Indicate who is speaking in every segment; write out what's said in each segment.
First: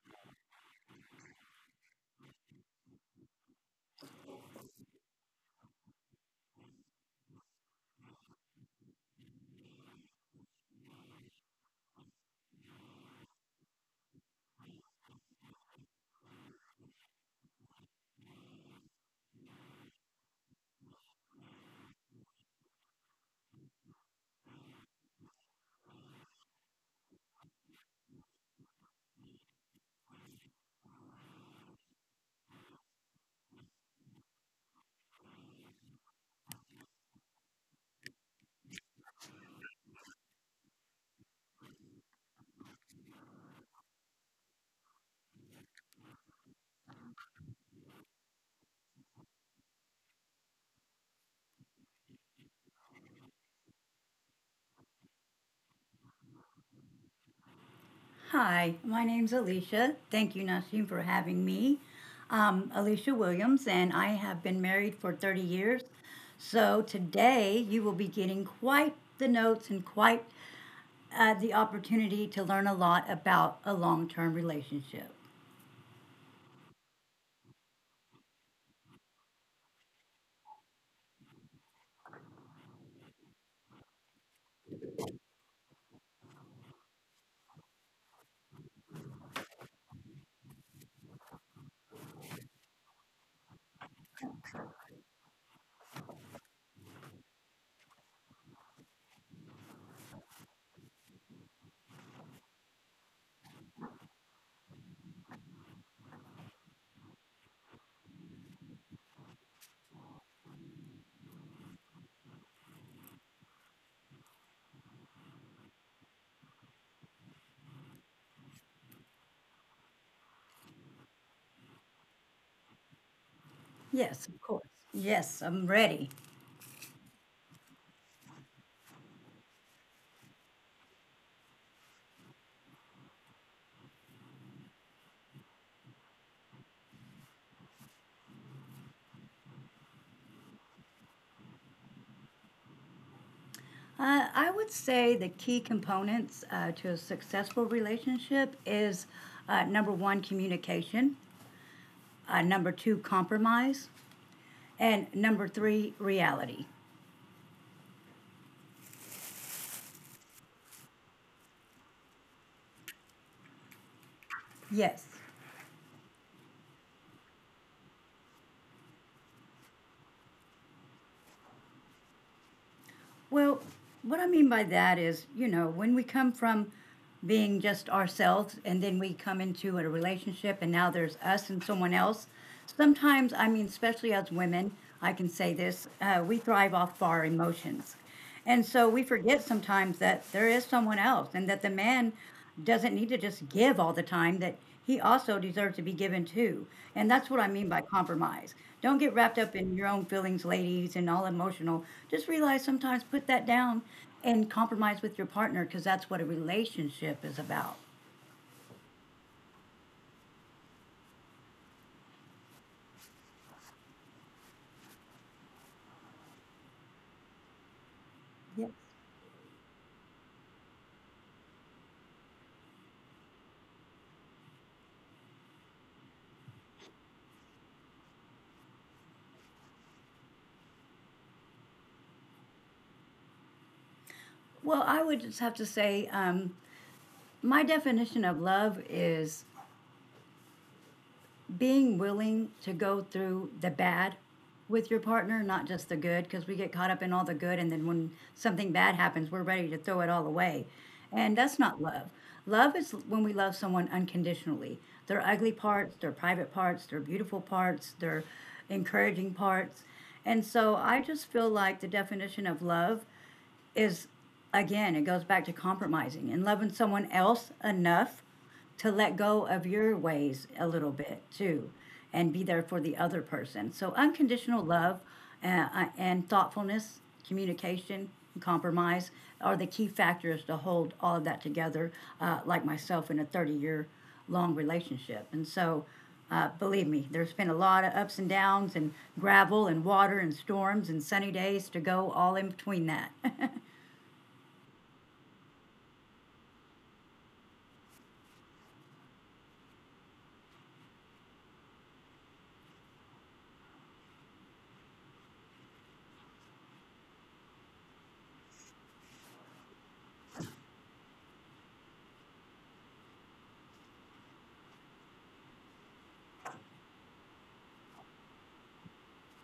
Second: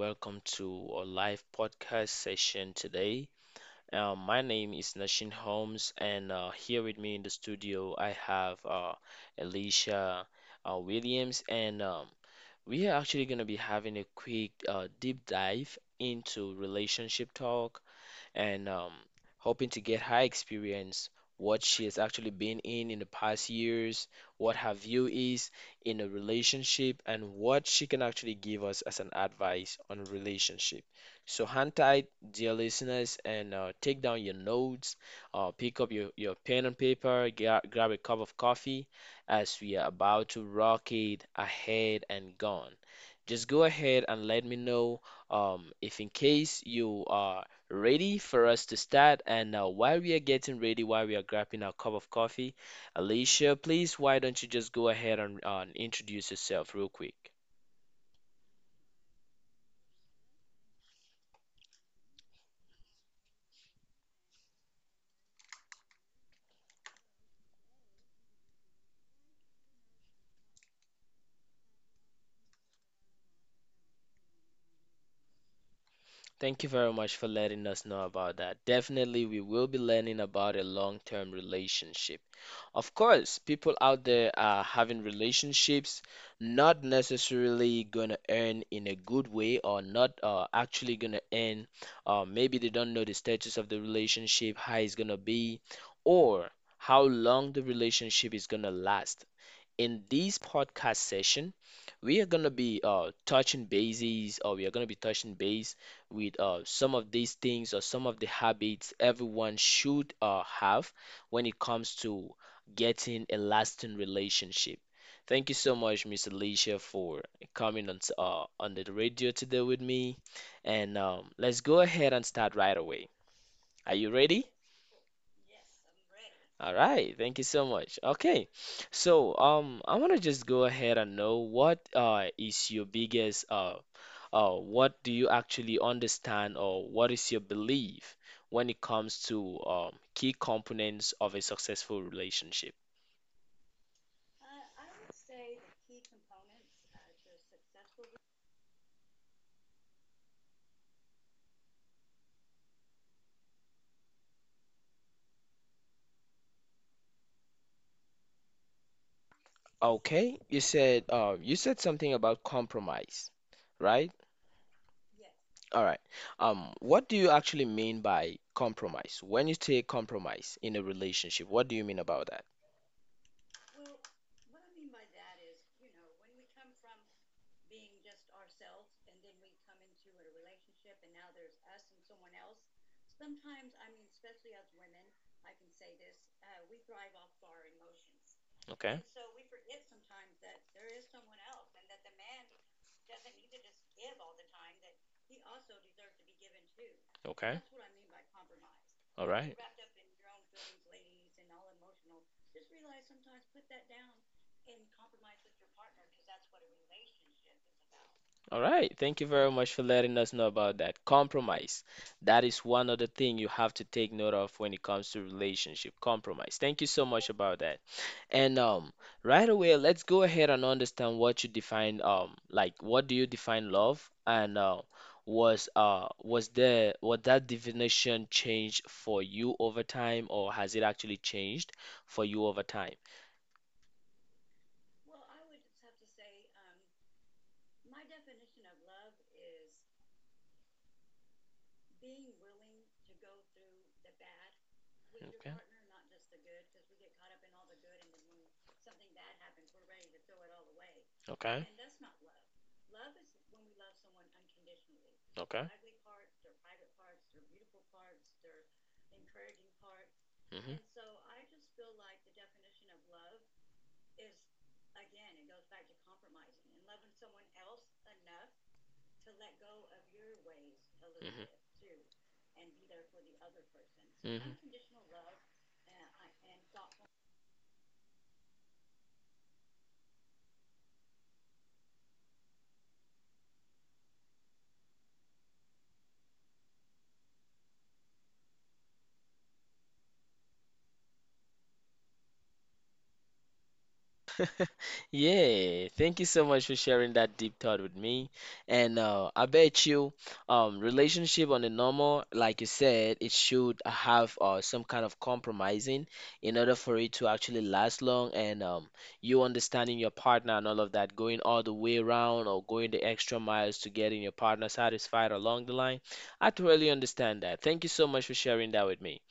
Speaker 1: Welcome to our live podcast session today. My name is Nashin Holmes, and here with me in the studio, I have Alicia Williams, and we are actually going to be having a quick deep dive into relationship talk and hoping to get her experience, what she has actually been in the past years, what her view is in a relationship, and what she can actually give us as an advice on relationship. So hang tight, dear listeners, and take down your notes, pick up your pen and paper, grab a cup of coffee as we are about to rock it ahead and gone. Just go ahead and let me know if in case you are ready for us to start. And while we are getting ready, while we are grabbing our cup of coffee, Alicia, please, why don't you just go ahead and introduce yourself real quick?
Speaker 2: Hi, my name's Alicia. Thank you, Nasheem, for having me. Alicia Williams, and I have been married for 30 years. So today you will be getting quite the notes and quite the opportunity to learn a lot about a long term relationship.
Speaker 1: Thank you very much for letting us know about that. Definitely, we will be learning about a long-term relationship. Of course, people out there are having relationships, not necessarily gonna earn in a good way or not actually gonna earn. Maybe they don't know the status of the relationship, how it's gonna be, or how long the relationship is gonna last in this podcast session, we are gonna be touching bases, or we are gonna be touching base with some of these things or some of the habits everyone should have when it comes to getting a lasting relationship. Thank you so much, Miss Alicia, for coming on on the radio today with me, and let's go ahead and start right away. Are you
Speaker 2: Yes, of
Speaker 1: ready?
Speaker 2: course. Yes, I'm ready.
Speaker 1: All right, thank you so much. Okay, so I want to just go ahead and know what is your biggest what do you actually understand or what is your belief when it comes to key components of a successful relationship?
Speaker 2: I would say the key components to a successful relationship is number one, communication, number two, compromise, and number three, reality.
Speaker 1: Okay, you said something about compromise, right?
Speaker 2: Yes.
Speaker 1: All right. What do you actually mean by compromise? When you say compromise in a relationship, what do you mean about that?
Speaker 2: Well, what I mean by that is, you know, when we come from being just ourselves and then we come into a relationship and now there's us and someone else, sometimes, I mean, especially as women, I can say this, we thrive off our emotions. And so we
Speaker 1: Okay.
Speaker 2: forget sometimes that there is someone else and that the man doesn't need to just give all the time, that he also deserves to be given too. And that's what I mean
Speaker 1: Okay.
Speaker 2: by compromise. Don't get wrapped
Speaker 1: All Don't
Speaker 2: up
Speaker 1: get
Speaker 2: in your own feelings, ladies, and all emotional. Just realize sometimes put that down and compromise with your partner because that's what a relationship is about.
Speaker 1: All right. Thank you very much for letting us know about that. Compromise. That is one other thing you have to take note of when it comes to relationship. Compromise. Thank you so much about that. And
Speaker 2: Yes.
Speaker 1: right away, let's go ahead and understand what you define like what do you define love and was there was that definition changed for you over time or has it actually changed for you over time?
Speaker 2: Well, I would just have to say my definition of love is being willing to go through the bad with your partner, not just the good, because we get caught up in all the good, and then when something bad happens, we're ready to throw it all away. And that's
Speaker 1: Okay. Okay.
Speaker 2: not love. Love is when we love someone unconditionally. Their ugly
Speaker 1: Okay.
Speaker 2: parts, their private parts, their beautiful parts, their encouraging parts. And so
Speaker 1: hmm
Speaker 2: I just feel like the definition of love is again, it goes back to compromising and loving someone else enough to let go of your ways a little bit
Speaker 1: hmm
Speaker 2: too and be there for the other person. So, unconditional
Speaker 1: hmm
Speaker 2: love and thoughtfulness, communication, and compromise are the key factors to hold all of that together, like myself in a 30-year long relationship. And so, believe me, there's been a lot of ups and downs, and gravel, and water, and storms, and sunny days to go all in between that.
Speaker 1: Yeah, thank you so much for sharing that deep thought with me. And I bet you, relationship on the normal, like you said, it should have some kind of compromising in order for it to actually last long. And you understanding your partner and all of that, going all the way around or going the extra miles to getting your partner satisfied along the line. I totally understand that. Thank you so much for sharing that with me.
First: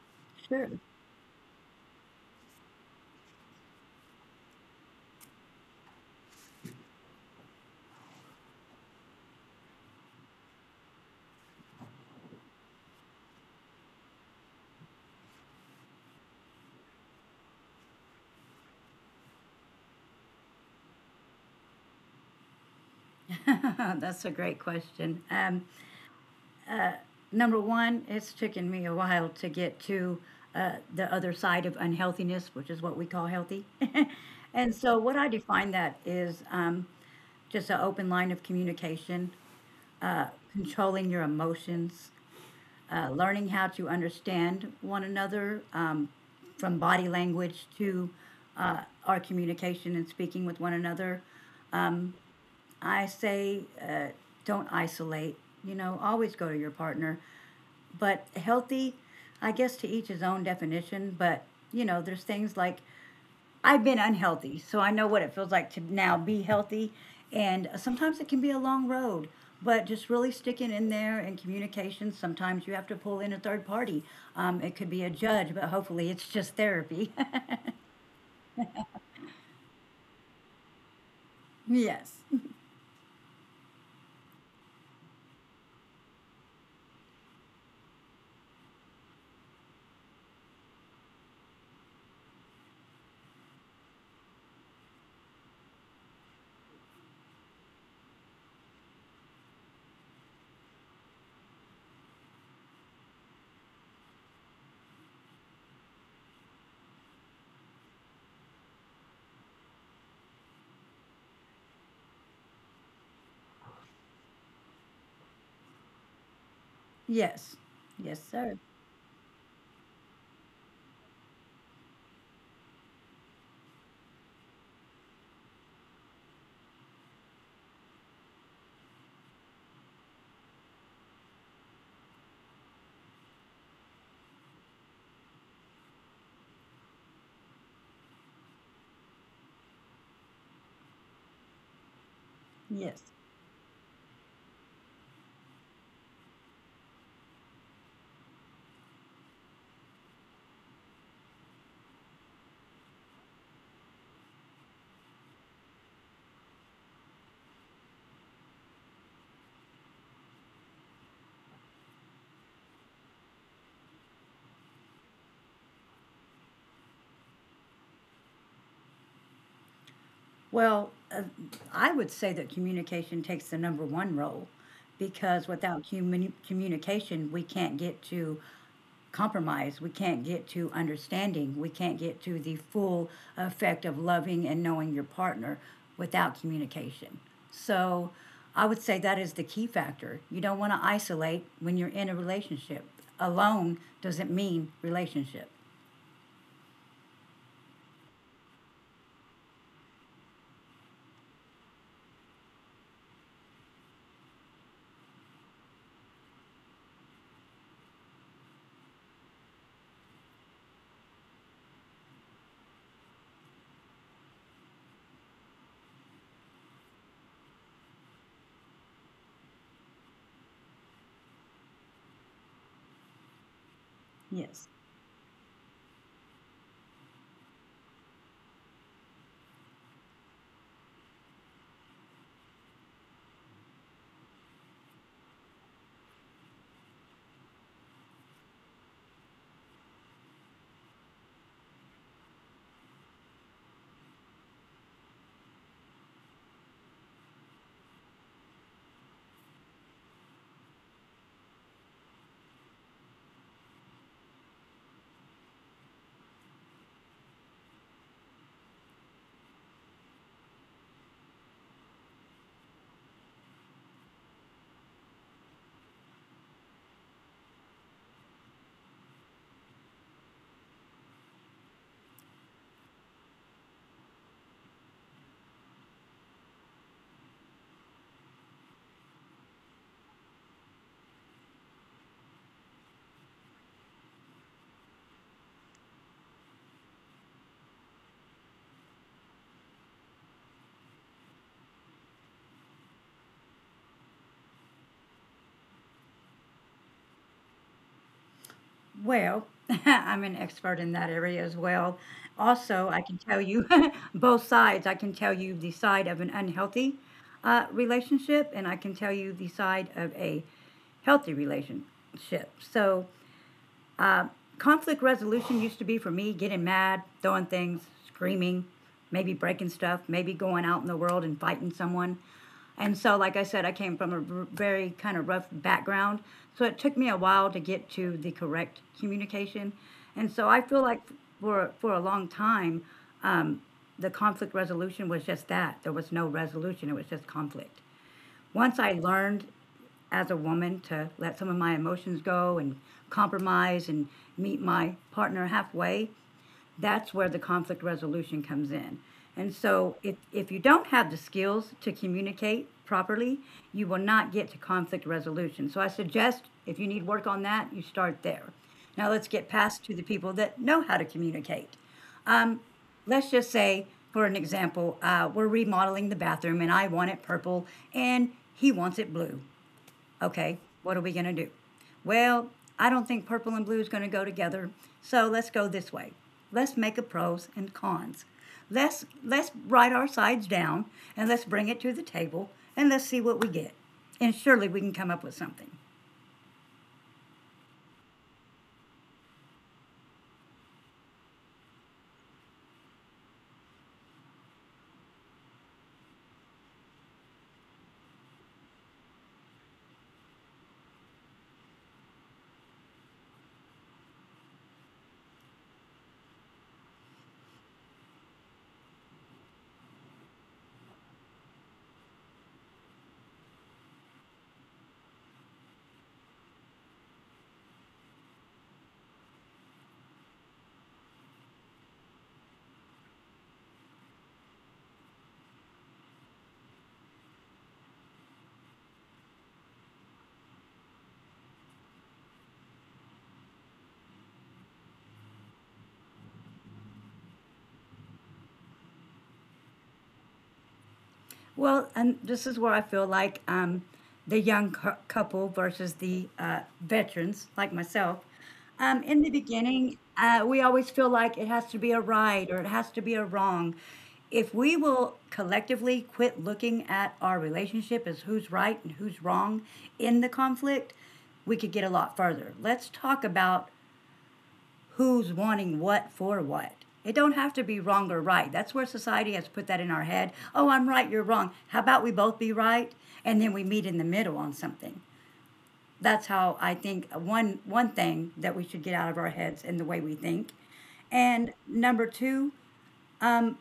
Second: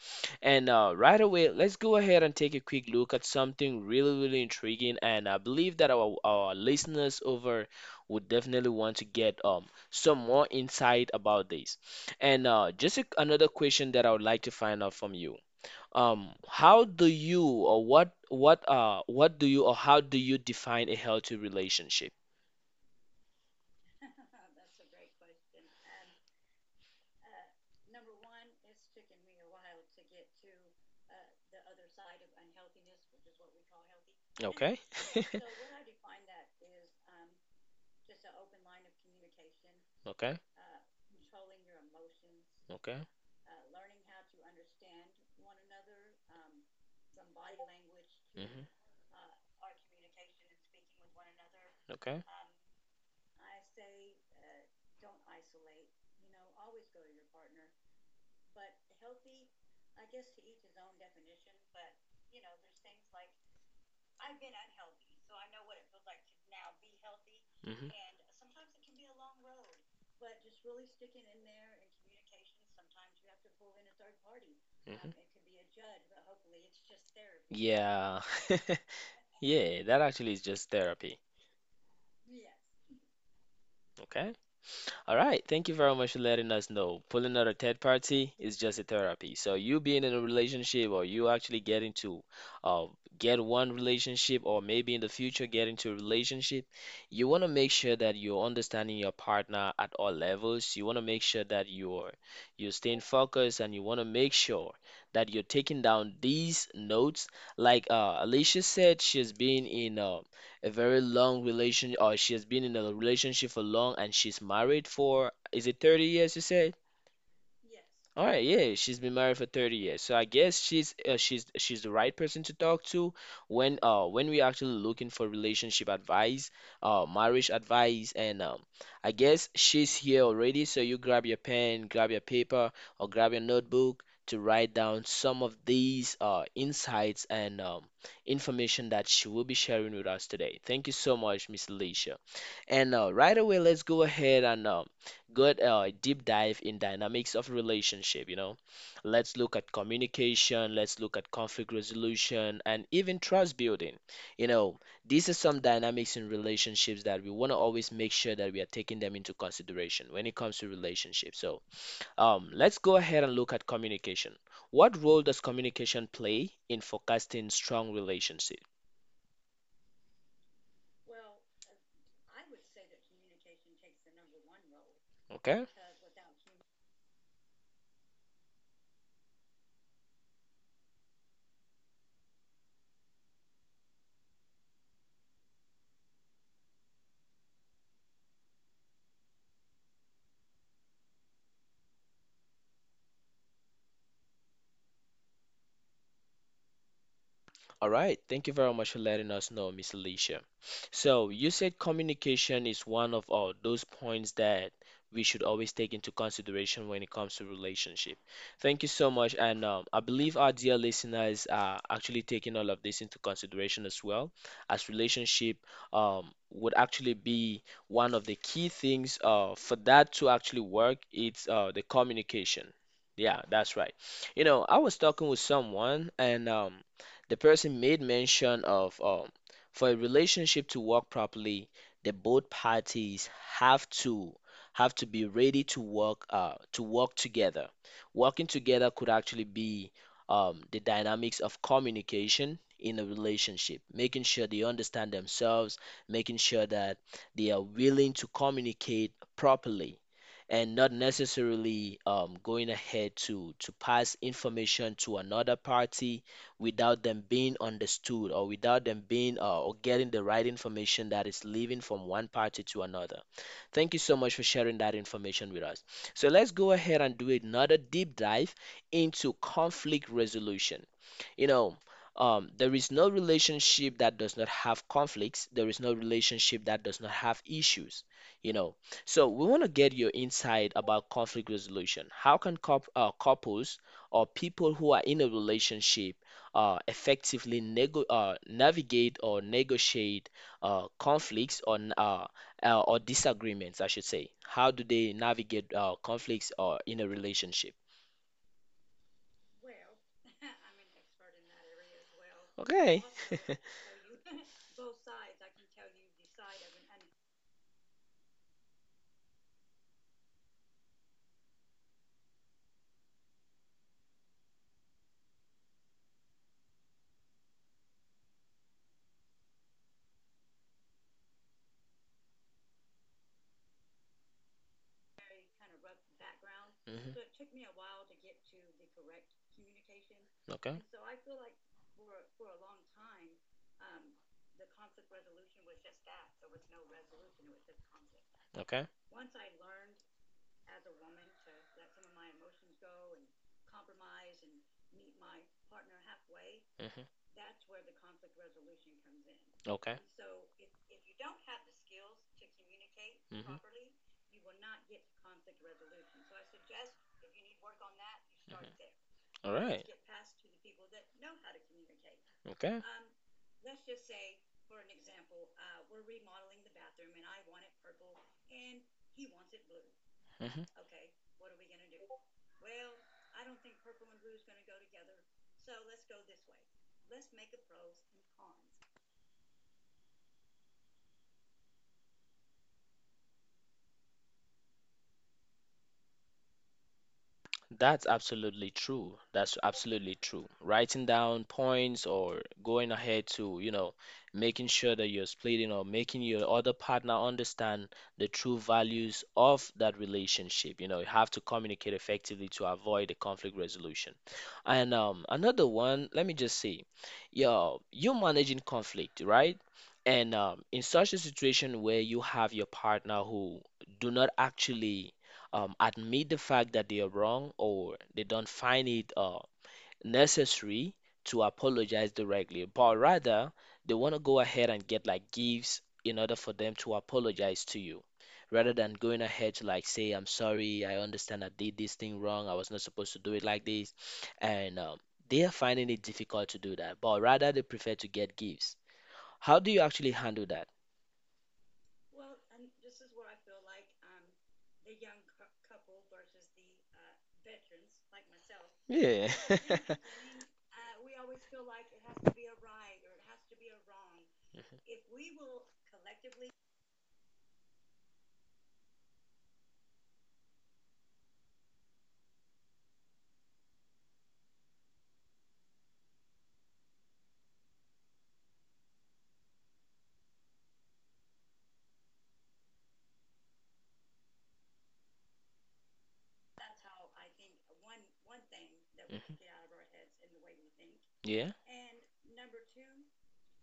Speaker 2: Sure.
Speaker 1: And right away, let's go ahead and take a quick look at something really, really intriguing. And I believe that our listeners over would definitely want to get some more insight about this. And just another question that I would like to find out from you. How do you or what what do you or how do you define a healthy relationship?
Speaker 2: That's a great question. Number one, it's taken me a while to get to the other side of unhealthiness, which is what we call healthy. And
Speaker 1: Okay.
Speaker 2: so, what I define that is just an open line of communication,
Speaker 1: Okay.
Speaker 2: controlling your emotions,
Speaker 1: Okay.
Speaker 2: learning how to understand one another from body language to
Speaker 1: hmm
Speaker 2: uh, our communication and speaking with one another.
Speaker 1: Okay.
Speaker 2: I say, don't isolate. You know, always go to your partner. But healthy, I guess to each his own definition, but you know, there's things like I've been unhealthy, so I know what it feels like to now be healthy. And
Speaker 1: hmm
Speaker 2: sometimes it can be a long road, but just really sticking in there and communication. Sometimes you have to pull in a third party. It could be
Speaker 1: Mhm.
Speaker 2: a judge, but hopefully it's just therapy.
Speaker 1: Yeah. Yeah, that actually is just therapy.
Speaker 2: Yes,
Speaker 1: Okay. All right. Thank you very much for letting us know. Pulling out a third party is just a therapy. So you being in a relationship or you actually getting to uh, get one relationship or maybe in the future get into a relationship, you want to make sure that you're understanding your partner at all levels. You want to make sure that you're staying focused and you want to make sure that you're taking down these notes. Like Alicia said, she's been in a very long relation, or she has been in a relationship for long and she's married for, is it 30 years, you said?
Speaker 2: yes, yes,
Speaker 1: All right,
Speaker 2: sir.
Speaker 1: yeah, she's been married for 30 years. So I guess she's the right person to talk to when when we're actually looking for relationship advice, marriage advice and I guess she's here already, so you grab your pen, grab your paper or grab your notebook to write down some of these insights and information that she will be sharing with us today. Thank you so much, Miss Alicia. And
Speaker 2: Yes.
Speaker 1: right away, let's go ahead and good deep dive in dynamics of relationship. You know, let's look at communication, let's look at conflict resolution, and even trust building. You know, these are some dynamics in relationships that we want to always make sure that we are taking them into consideration when it comes to relationships. So, let's go ahead and look at communication. What role does communication play in forecasting strong relationships?
Speaker 2: Well, I would say that communication takes the number one role because
Speaker 1: Okay.
Speaker 2: without communication, we can't get to compromise. We can't get to understanding. We can't get to the full effect of loving and knowing your partner without communication. So I would say that is the key factor. You don't want to isolate when you're in a relationship. Alone doesn't mean relationship.
Speaker 1: All right, thank you very much for letting us know, Miss Alicia. So, you said communication is one of all those points that we should always take into consideration when it comes to relationship. Thank you so much, and I believe our dear listeners are actually taking all of this into consideration as well, as relationship would actually be one of the key things for that to actually work. It's the communication. Yeah, that's right. You know,
Speaker 2: Yes.
Speaker 1: I was talking with someone, and the person made mention of for a relationship to work properly, the both parties have to have to be ready to work together. Working together could actually be the dynamics of communication in a relationship, making sure they understand themselves, making sure that they are willing to communicate properly and not necessarily going ahead to pass information to another party without them being understood or without them being or getting the right information that is leaving from one party to another. Thank you so much for sharing that information with us. So let's go ahead and do another deep dive into conflict resolution. You know, there is no relationship that does not have conflicts. There is no relationship that does not have issues, you know, so we want to get your insight about conflict resolution. How can couples or people who are in a relationship effectively navigate or negotiate uh, conflicts or, n- uh, or disagreements, I should say, how do they navigate conflicts or in a relationship?
Speaker 2: Well, I'm an expert in that area as well. Also, I
Speaker 1: Okay.
Speaker 2: can tell you both sides. I can tell you the side of an unhealthy relationship, and I can tell you the side of a healthy relationship. So, conflict resolution used to be for me getting mad, throwing things, screaming, maybe breaking stuff, maybe going out in the world and fighting someone. And so, like I said, I came from a very kind of rough background. So it took me
Speaker 1: Mhm.
Speaker 2: a while to get to the correct communication. And so I
Speaker 1: Okay.
Speaker 2: feel like for a long time, um, the conflict resolution was just that. There was no resolution, it was just conflict. Once
Speaker 1: Okay.
Speaker 2: I learned as a woman to let some of my emotions go and compromise and meet my partner halfway,
Speaker 1: Mhm.
Speaker 2: that's where the conflict resolution comes in. And so,
Speaker 1: Okay.
Speaker 2: if you don't have the skills to communicate properly,
Speaker 1: Mhm.
Speaker 2: you will not get to conflict resolution. So, I suggest if you need work on that, you start there.
Speaker 1: Mhm.
Speaker 2: Now, let's get past to the people that know how to communicate.
Speaker 1: Okay.
Speaker 2: Let's just say, for an example, we're remodeling the bathroom and I want it purple and he wants it blue. Okay,
Speaker 1: Mhm.
Speaker 2: what are we going to do? Well, I don't think purple and blue is going to go together, so let's go this way. Let's make a pros and cons. Let's write our sides down and let's bring it to the table and let's see what we get. And surely we can come up with something.
Speaker 1: That's absolutely true. That's absolutely true. Writing down points or going ahead to, you know, making sure that you're splitting or making your other partner understand the true values of that relationship. You know, you have to communicate effectively to avoid the conflict resolution. And another one, let me just say, yo, you're managing conflict, right? And in such a situation where you have your partner who do not actually admit the fact that they are wrong or they don't find it necessary to apologize directly, but rather they want to go ahead and get like gifts in order for them to apologize to you. Rather than going ahead to like say, I'm sorry, I understand I did this thing wrong, I was not supposed to do it like this. And they are finding it difficult to do that, but rather they prefer to get gifts. How do you actually handle that?
Speaker 2: Well, and this is where I feel like the young couple versus the veterans, like myself. In
Speaker 1: Yeah.
Speaker 2: the beginning, we always feel like it has to be a right or it has to be a wrong. If we will collectively quit looking at our relationship as who's right and who's wrong in the conflict, we could get a lot further. Let's talk about who's wanting what for what. It don't have to be wrong or right. That's where society has put that in our head. Oh, I'm right, you're wrong. How about we both be right and then we meet in the middle on something. That's how I think one thing that we should get out of our
Speaker 1: Mhm.
Speaker 2: heads and the way we think.
Speaker 1: Yeah.
Speaker 2: And number two,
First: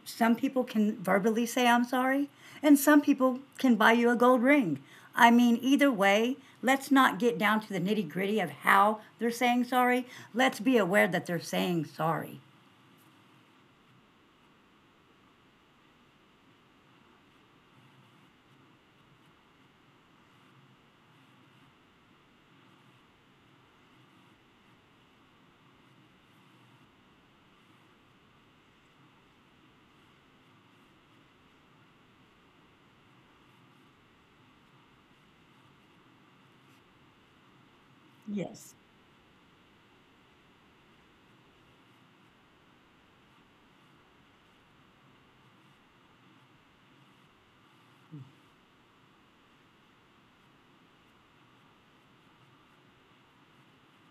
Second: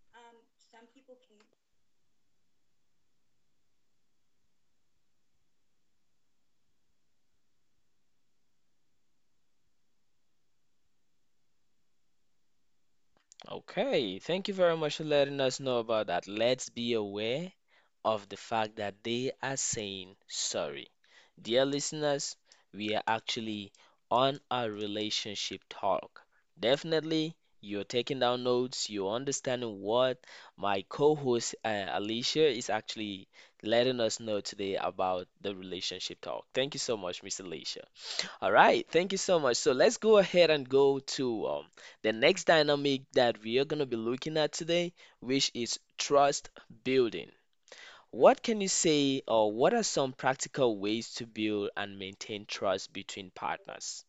Speaker 2: some people can verbally say I'm sorry and some people can buy you a gold ring. I mean, either way, let's not get down to the nitty-gritty of how they're saying sorry. Let's be aware that they're saying sorry.
Speaker 1: Okay. Thank you very much for letting us know about that. Let's be aware of the fact that they are saying sorry. Dear listeners, we are actually on our relationship talk. Definitely, you're taking down notes, you're understanding what my co-host, Alicia, is actually letting us know today about the relationship talk. Thank you so much, Miss Alicia. All
Speaker 2: Yes.
Speaker 1: right, thank you so much. So let's go ahead and go to the next dynamic that we are going to be looking at today, which is trust building. What can you say, or what are some practical ways to build and maintain trust between partners?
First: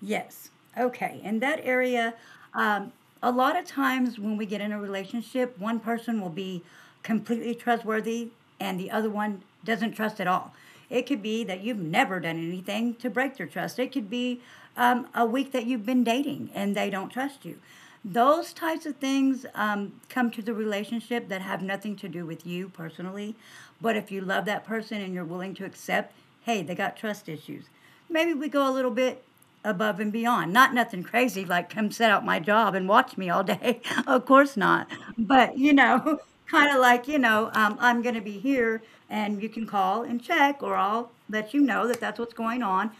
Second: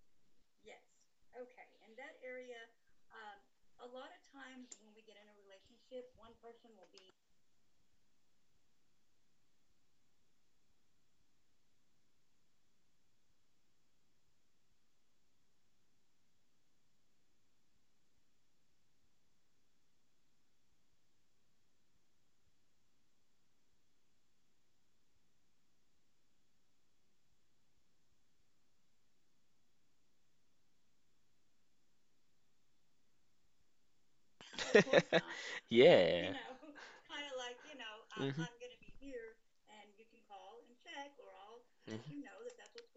Speaker 2: Yes. Okay. In that area, um, a lot of times when we get in a relationship, one person will be completely trustworthy and the other one doesn't trust at all. It could be that you've never done anything to break their trust. It could be a week that you've been dating and they don't trust you. Those types of things come to the relationship that have nothing to do with you personally. But if you love that person and you're willing to accept, hey, they got trust issues, maybe we go a little bit above and beyond. Not nothing crazy like come set out my job and watch me all day. Of course not. But you know,
Speaker 1: Yeah.
Speaker 2: kind of like you know, I'm going to be
Speaker 1: Mhm.
Speaker 2: here and you can call and check, or I'll let you know that that's
Speaker 1: Mhm.
Speaker 2: what's going on,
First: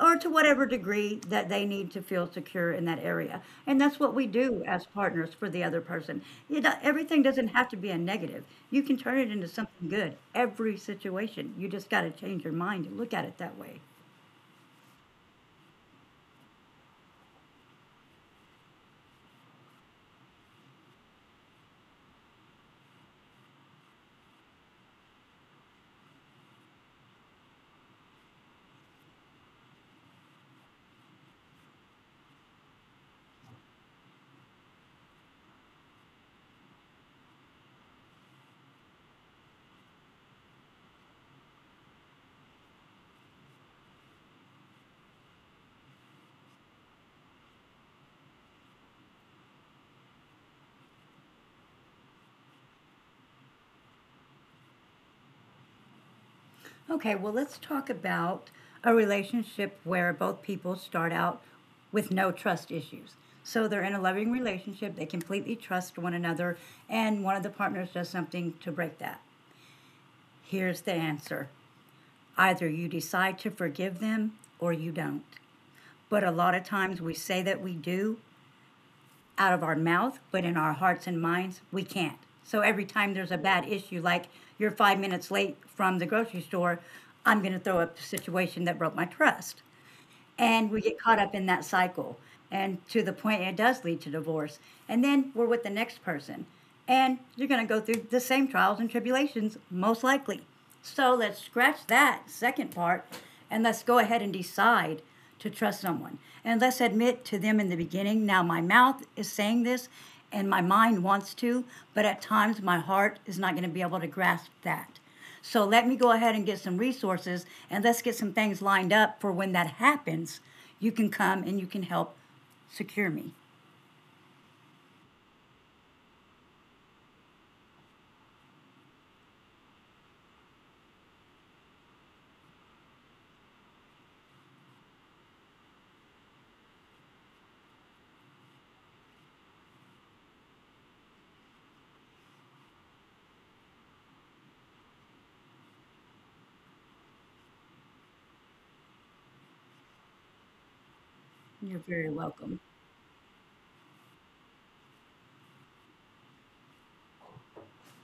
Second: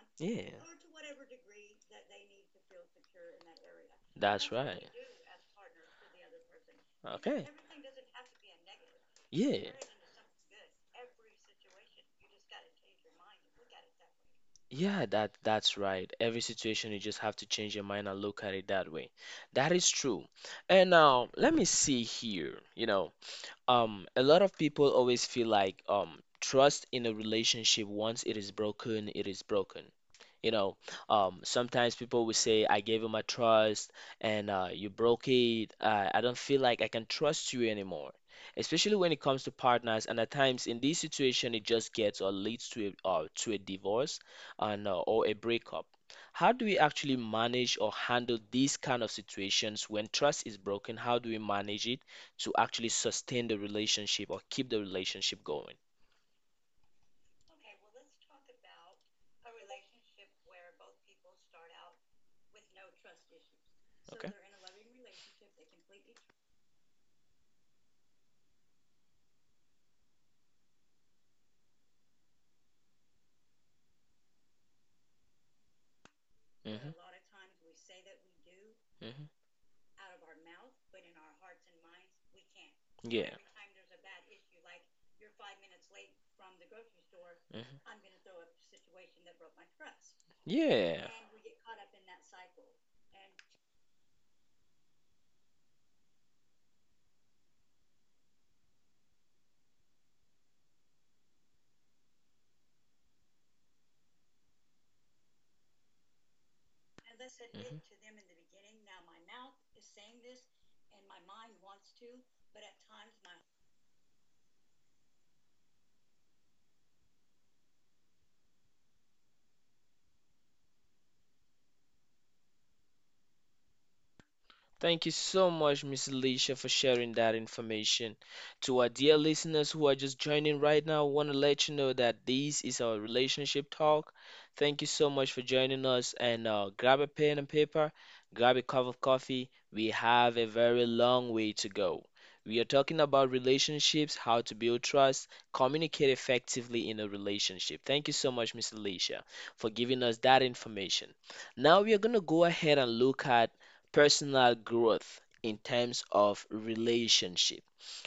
Speaker 2: or to
Speaker 1: Yeah,
Speaker 2: whatever degree that they need to feel secure in that area. And that's what we
Speaker 1: that's
Speaker 2: do as
Speaker 1: right.
Speaker 2: partners for the other person. You know, everything
Speaker 1: Okay.
Speaker 2: doesn't have to be a negative. You can turn it into
Speaker 1: Yeah.
Speaker 2: something good. Every situation. You just got to change your mind and look at it that way.
Speaker 1: Yeah, that's right. Every situation you just have to change your mind and look at it that way. That is true. And now let me see here. A lot of people always feel like trust in a relationship once it is broken, it is broken. You know, Sometimes people will say, I gave you my trust and you broke it. I don't feel like I can trust you anymore. Especially when it comes to partners, and at times in this situation, it just gets or leads to to a divorce and or a breakup. How do we actually manage or handle these kind of situations when trust is broken? How do we manage it to actually sustain the relationship or keep the relationship going?
Speaker 2: Okay, well, let's talk about a relationship where both people start out with no trust issues. So they're in a
Speaker 1: Okay.
Speaker 2: loving relationship, they completely trust one another, and one of the partners does something to break that. Here's the answer, either you decide to forgive them or you don't. But a lot of
Speaker 1: Mhm.
Speaker 2: times we say that we do,
Speaker 1: Mhm.
Speaker 2: out of our mouth, but in our hearts and minds, we can't. So every time there's
Speaker 1: Yeah.
Speaker 2: a bad issue, like you're 5 minutes late from the grocery store, I'm going to throw up
Speaker 1: Mhm.
Speaker 2: the situation that broke my trust, and we get
Speaker 1: Yeah.
Speaker 2: caught up in that cycle and to the point it does lead to divorce, and then we're with the next person and you're going to go through the same trials and tribulations most likely, so let's scratch that second part and let's go ahead and decide to trust someone, and let's admit to them in the
Speaker 1: Mhm.
Speaker 2: beginning, now my mouth is saying this and my mind wants to, but at times my heart is not going to be able to grasp that, so let me go ahead and get some resources and let's get some things lined up for when that happens. You can come and you can help secure me.
Speaker 1: Thank you so much, Miss Alicia, for sharing that information. To our dear listeners who are just joining right now, I want to let you know that this is our relationship talk. Thank you so much for joining us and grab a pen and paper, grab a cup of coffee. We have a very long way to go. We are talking about relationships, how to build trust, communicate effectively in a relationship. Thank you so much, Miss Alicia, for giving us that information.
Speaker 2: You're
Speaker 1: Now we are
Speaker 2: very
Speaker 1: going to go
Speaker 2: welcome.
Speaker 1: ahead and look at personal growth in terms of relationship,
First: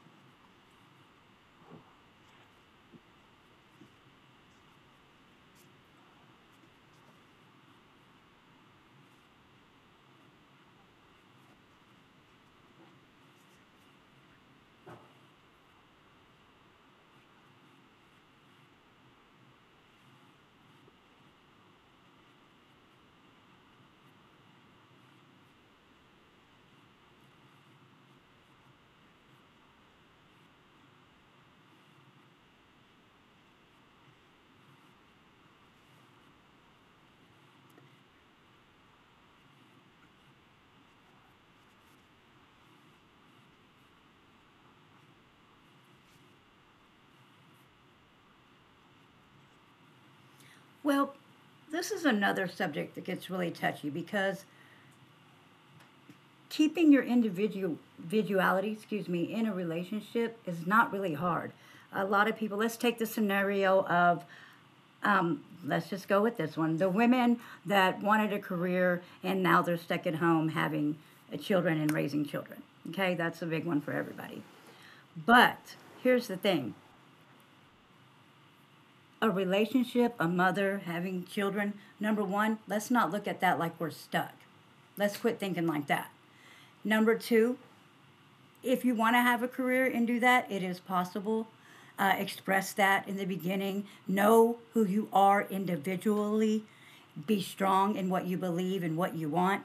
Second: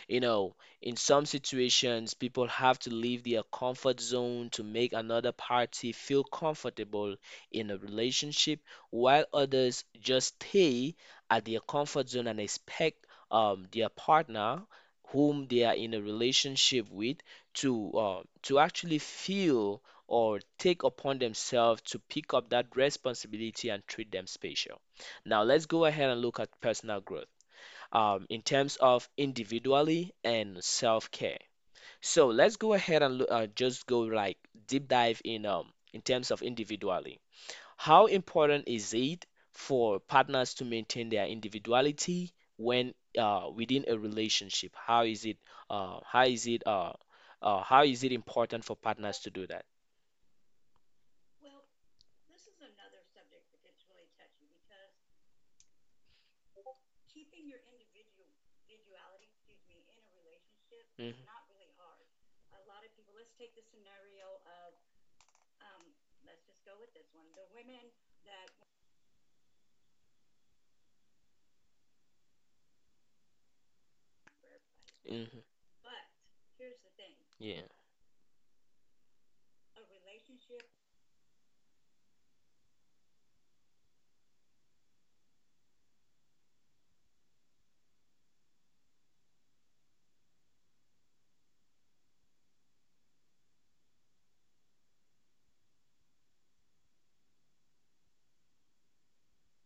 Speaker 1: you know, in some situations, people have to leave their comfort zone to make another party feel comfortable in a relationship, while others just stay at their comfort zone and expect their partner, whom they are in a relationship with, to actually feel or take upon themselves to pick up that responsibility and treat them special. Now, let's go ahead and look at personal growth in terms of individually and self-care. So let's go ahead and just go like deep dive in terms of individually. How important is it for partners to maintain their individuality when within a relationship? How is it uh, how is it uh, how is it important for partners to do that?
Speaker 2: Well, this is another subject that gets really touchy because keeping your individuality, excuse me, in a relationship is not really
Speaker 1: Hmm.
Speaker 2: hard. A lot of people, let's take the scenario of, let's just go with this one. The women that wanted a career and now they're stuck at home having children and raising children. Okay, that's a big one for everybody.
Speaker 1: Hmm.
Speaker 2: But here's the thing,
Speaker 1: Yeah.
Speaker 2: a relationship, a mother, having children, #1, let's not look at that like we're stuck. Let's quit thinking like that. #2, if you want to have a career and do that, it is possible. Express that in the beginning. Know who you are individually. Be strong in what you believe and what you want,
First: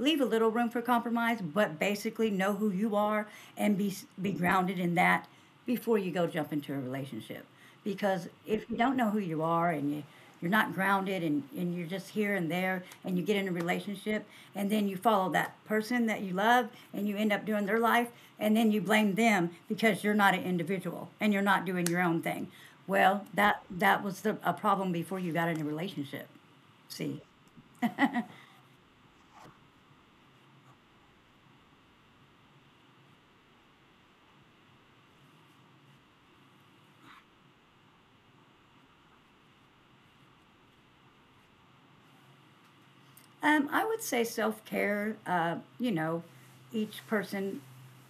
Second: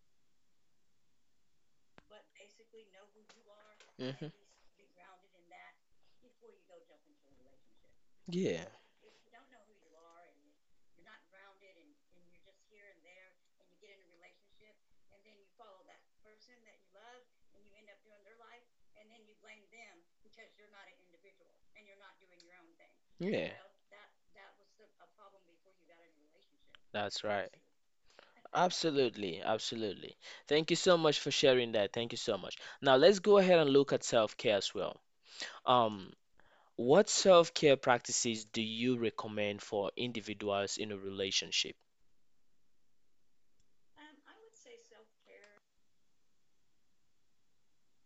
Speaker 2: leave a little room for compromise, but basically know who you are and be
Speaker 1: Hmm.
Speaker 2: be grounded in that before you go jump into a relationship. Because
Speaker 1: Yeah.
Speaker 2: if you don't know who you are and you're not grounded and you're just here and there and you get in a relationship and then you follow that person that you love and you end up doing their life and then you blame them because you're not an individual and you're not doing your own thing. Well,
Speaker 1: Yeah,
Speaker 2: that was a problem before you got in a relationship. See.
Speaker 1: that's right. Absolutely, absolutely. Thank you so much for sharing that. Thank you so much. Now let's go ahead and look at self-care as well. Um, what self-care practices do you recommend for individuals in a relationship?
Speaker 2: I would say self care. You know, each person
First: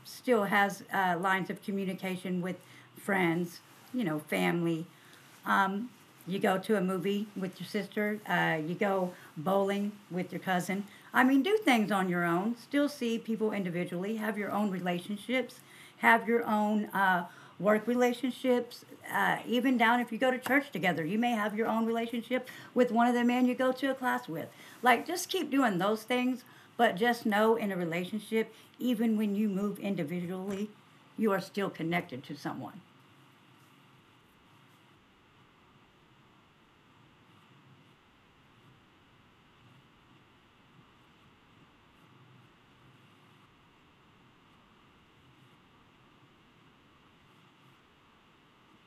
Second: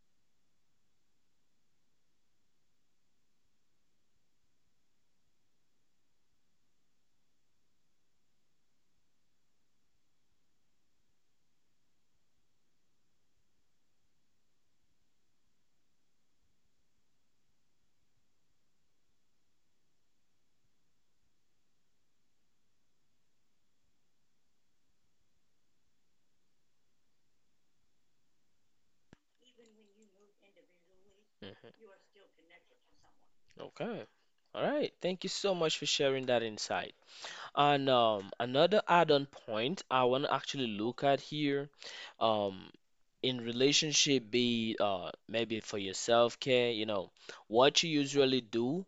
Speaker 2: still has lines of communication with friends, you know, family. Um, you go to a movie with your sister. You go bowling with your cousin. I mean, do things on your own. Still see people individually. Have your own relationships. Have your own work relationships. Even down if you go to church together, you may have your own relationship with one of the men you go to a class with. Like, just keep doing those things. But just know in a relationship, even when you move individually, you are still
Speaker 1: Hmm.
Speaker 2: connected to someone.
Speaker 1: Okay. All right. Thank you so much for sharing that insight. And another add-on point I want to actually look at here, um, in relationship, be maybe for your self-care, you know, what you usually do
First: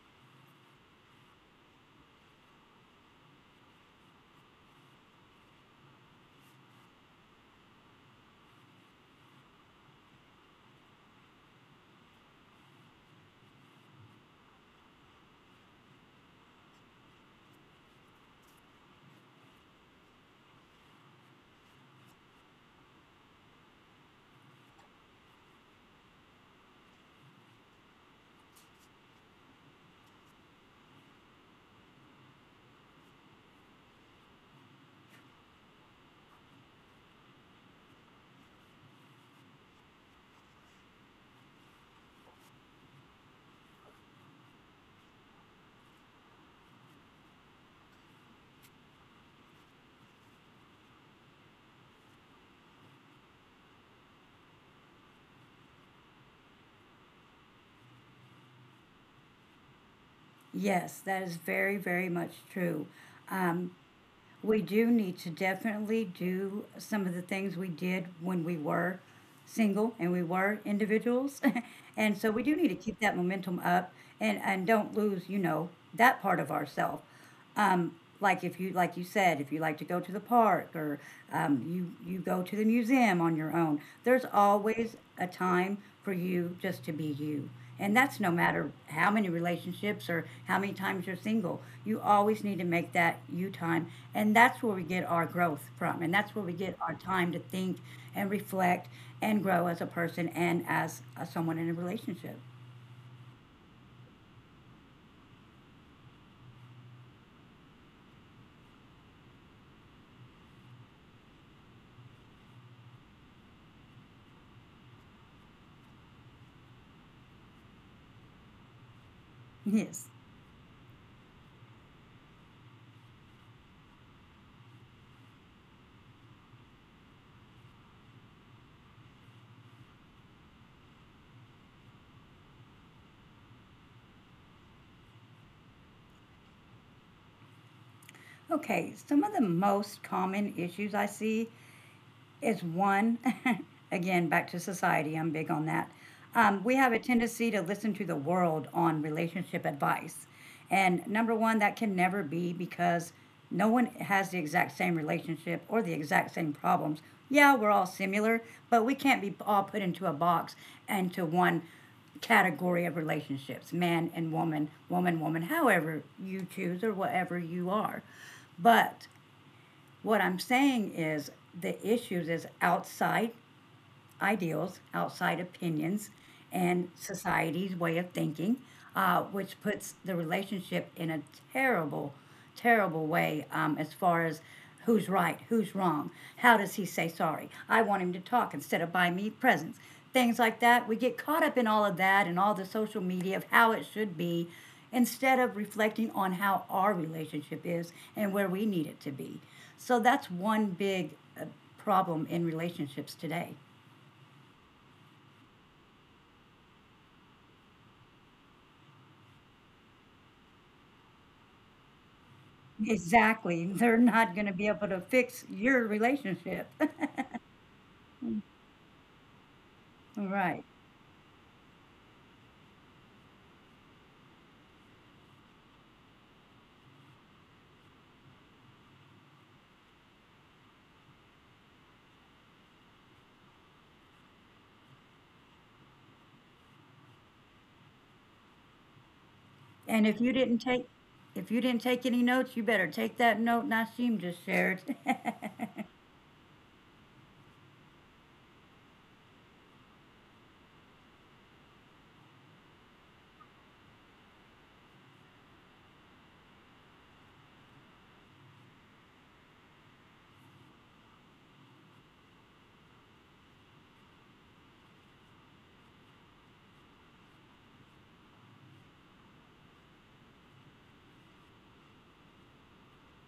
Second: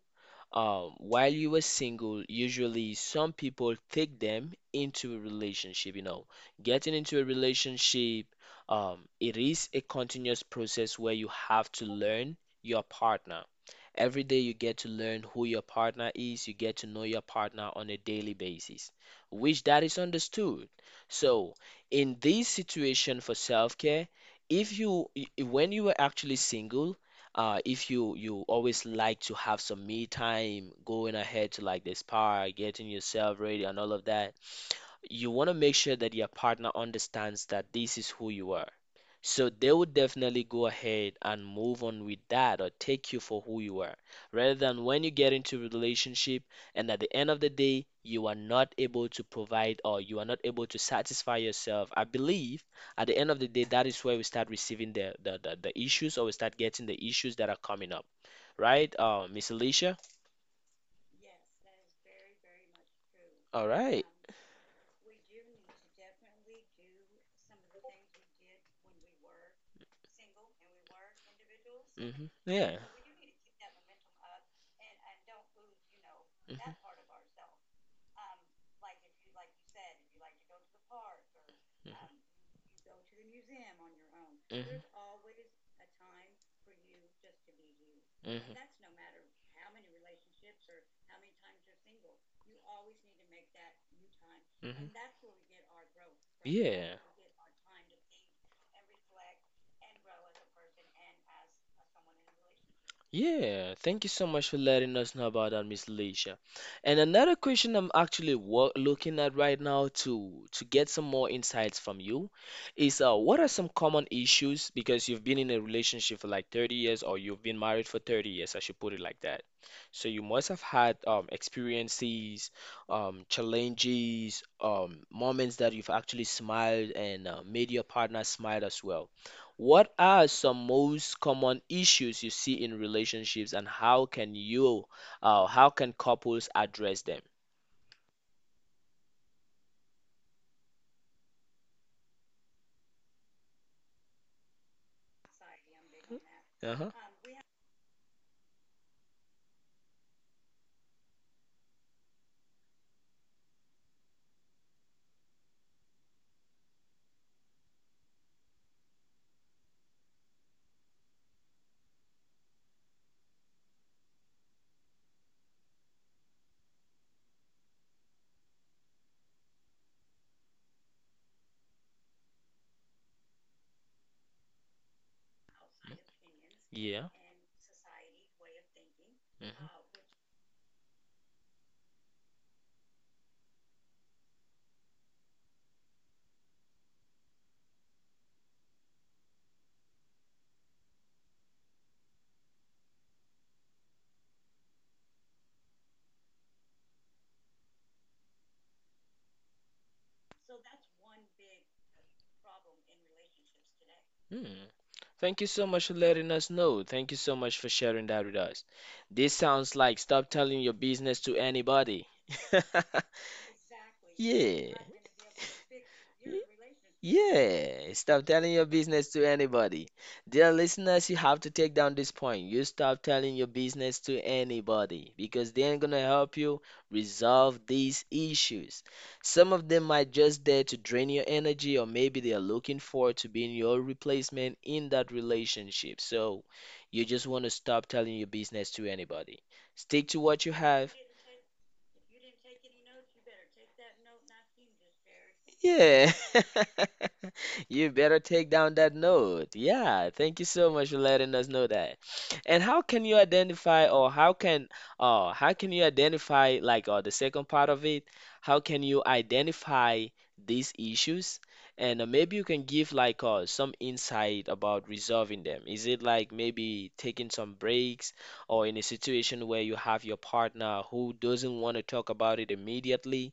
Speaker 1: while you are single, usually some people take them into a relationship, you know. Getting into a relationship, it is a continuous process where you have to learn your partner. Every day you get to learn who your partner is, you get to know your partner on a daily basis, which that is understood. So, in this situation for self-care, if you I- when you were actually single, if you always like to have some me time, going ahead to like the spa, getting yourself ready and all of that, you want to make sure that your partner understands that this is who you are. So they would definitely go ahead and move on with that or take you for who you are, rather than when you get into a relationship and at the end of the day, you are not able to provide or you are not able to satisfy yourself. I believe at the end of the day, that is where we start receiving the issues or we start getting the issues that are coming up, right? Miss Alicia?
Speaker 2: Yes, that is very, very much true.
Speaker 1: All
Speaker 2: Um,
Speaker 1: right.
Speaker 2: we do need to definitely do some of the things we did when we were single and we were individuals. And
Speaker 1: Mm-hmm.
Speaker 2: so we do need to
Speaker 1: Yeah.
Speaker 2: keep that momentum up and don't lose, you know, that part of
Speaker 1: Mhm.
Speaker 2: ourselves. Um, like if you like you said, if you like to go to the park or um, you go to the museum on your own, there's
Speaker 1: Mhm.
Speaker 2: always a time for you just to be you. And that's
Speaker 1: Mhm.
Speaker 2: no
Speaker 1: Mhm.
Speaker 2: matter how many relationships or how many times you're single. You always need to make that you time. And that's where we get our growth from. And that's where we get
Speaker 1: Yeah.
Speaker 2: our time to think and reflect and grow as a person and as someone in a relationship.
Speaker 1: Yeah, thank you so much for letting us know about that, Miss Alicia. And another question I'm actually looking at right now to get some more insights from you is what are some common issues, because you've been in a relationship for like 30 years or you've been married for 30 years, I should put it like that. So
Speaker 2: Yes.
Speaker 1: you must have had experiences, challenges, moments that you've actually smiled and made your partner smile as well. What are some most common issues you see in relationships and how can you how can couples address them?
Speaker 2: Okay, some of the most common issues I see is one, again, back to society, I'm big on that. We
Speaker 1: Uh-huh.
Speaker 2: have a tendency to listen to the world on relationship advice. And #1, that can never be because no one has the exact same relationship or the exact same problems. Yeah, we're all similar, but we can't be all put into a box, into one category of relationships, man and woman, woman, woman, however you choose or whatever you are. But what I'm saying is the issues is outside ideals, outside opinions, and
Speaker 1: Yeah.
Speaker 2: society's way of thinking, which
Speaker 1: Mhm.
Speaker 2: puts the relationship in a terrible, terrible way as far as who's right, who's wrong, how does he say sorry? I want him to talk instead of buy me presents. Things like that. We get caught up in all of that and all the social media of how it should be instead of reflecting on how our relationship is and where we need it to be. So that's one big uh, problem in relationships today.
Speaker 1: Hmm. Thank you so much for letting us know. Thank you so much for sharing that with us. This sounds like stop telling your business to anybody.
Speaker 2: Exactly. They're not gonna be
Speaker 1: Yeah.
Speaker 2: able to fix your relationship.
Speaker 1: Yeah, stop telling your business to anybody. Dear
Speaker 2: Right.
Speaker 1: listeners, you have to take down this point. You stop telling your business to anybody because they ain't gonna help you resolve these issues. Some of them might just there to drain your energy, or maybe they are looking for to be your replacement in that relationship. So you just want to stop telling your business to anybody. Stick
Speaker 2: And
Speaker 1: to
Speaker 2: if you
Speaker 1: what you
Speaker 2: didn't take,
Speaker 1: have.
Speaker 2: any notes, you better take that note Nassim just shared.
Speaker 1: Yeah. You better take down that note. Yeah, thank you so much for letting us know that. And how can you identify or how can you identify like the second part of it? How can you identify these issues? And maybe you can give like some insight about resolving them. Is it like maybe taking some breaks or in a situation where you have your partner who doesn't want to talk about it immediately?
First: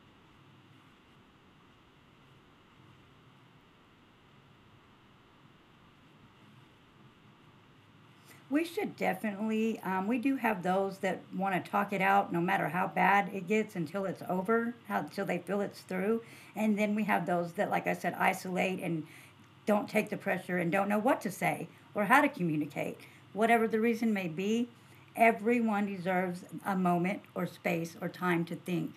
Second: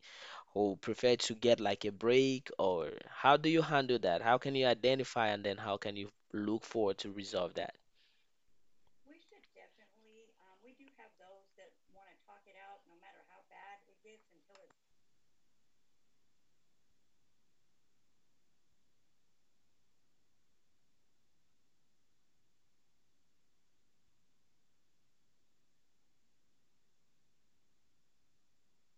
Speaker 1: Who prefer to get like a break or how do you handle that? How can you identify and then how can you look forward to resolve that?
Speaker 2: We should definitely. We do have those that want to talk it out, no matter how bad it gets, until it's over, how, until they feel it's through, and then we have those that, like I said, isolate and don't take the pressure and don't know what to say or how to communicate. Whatever the reason may be, everyone deserves a moment or space or time to think.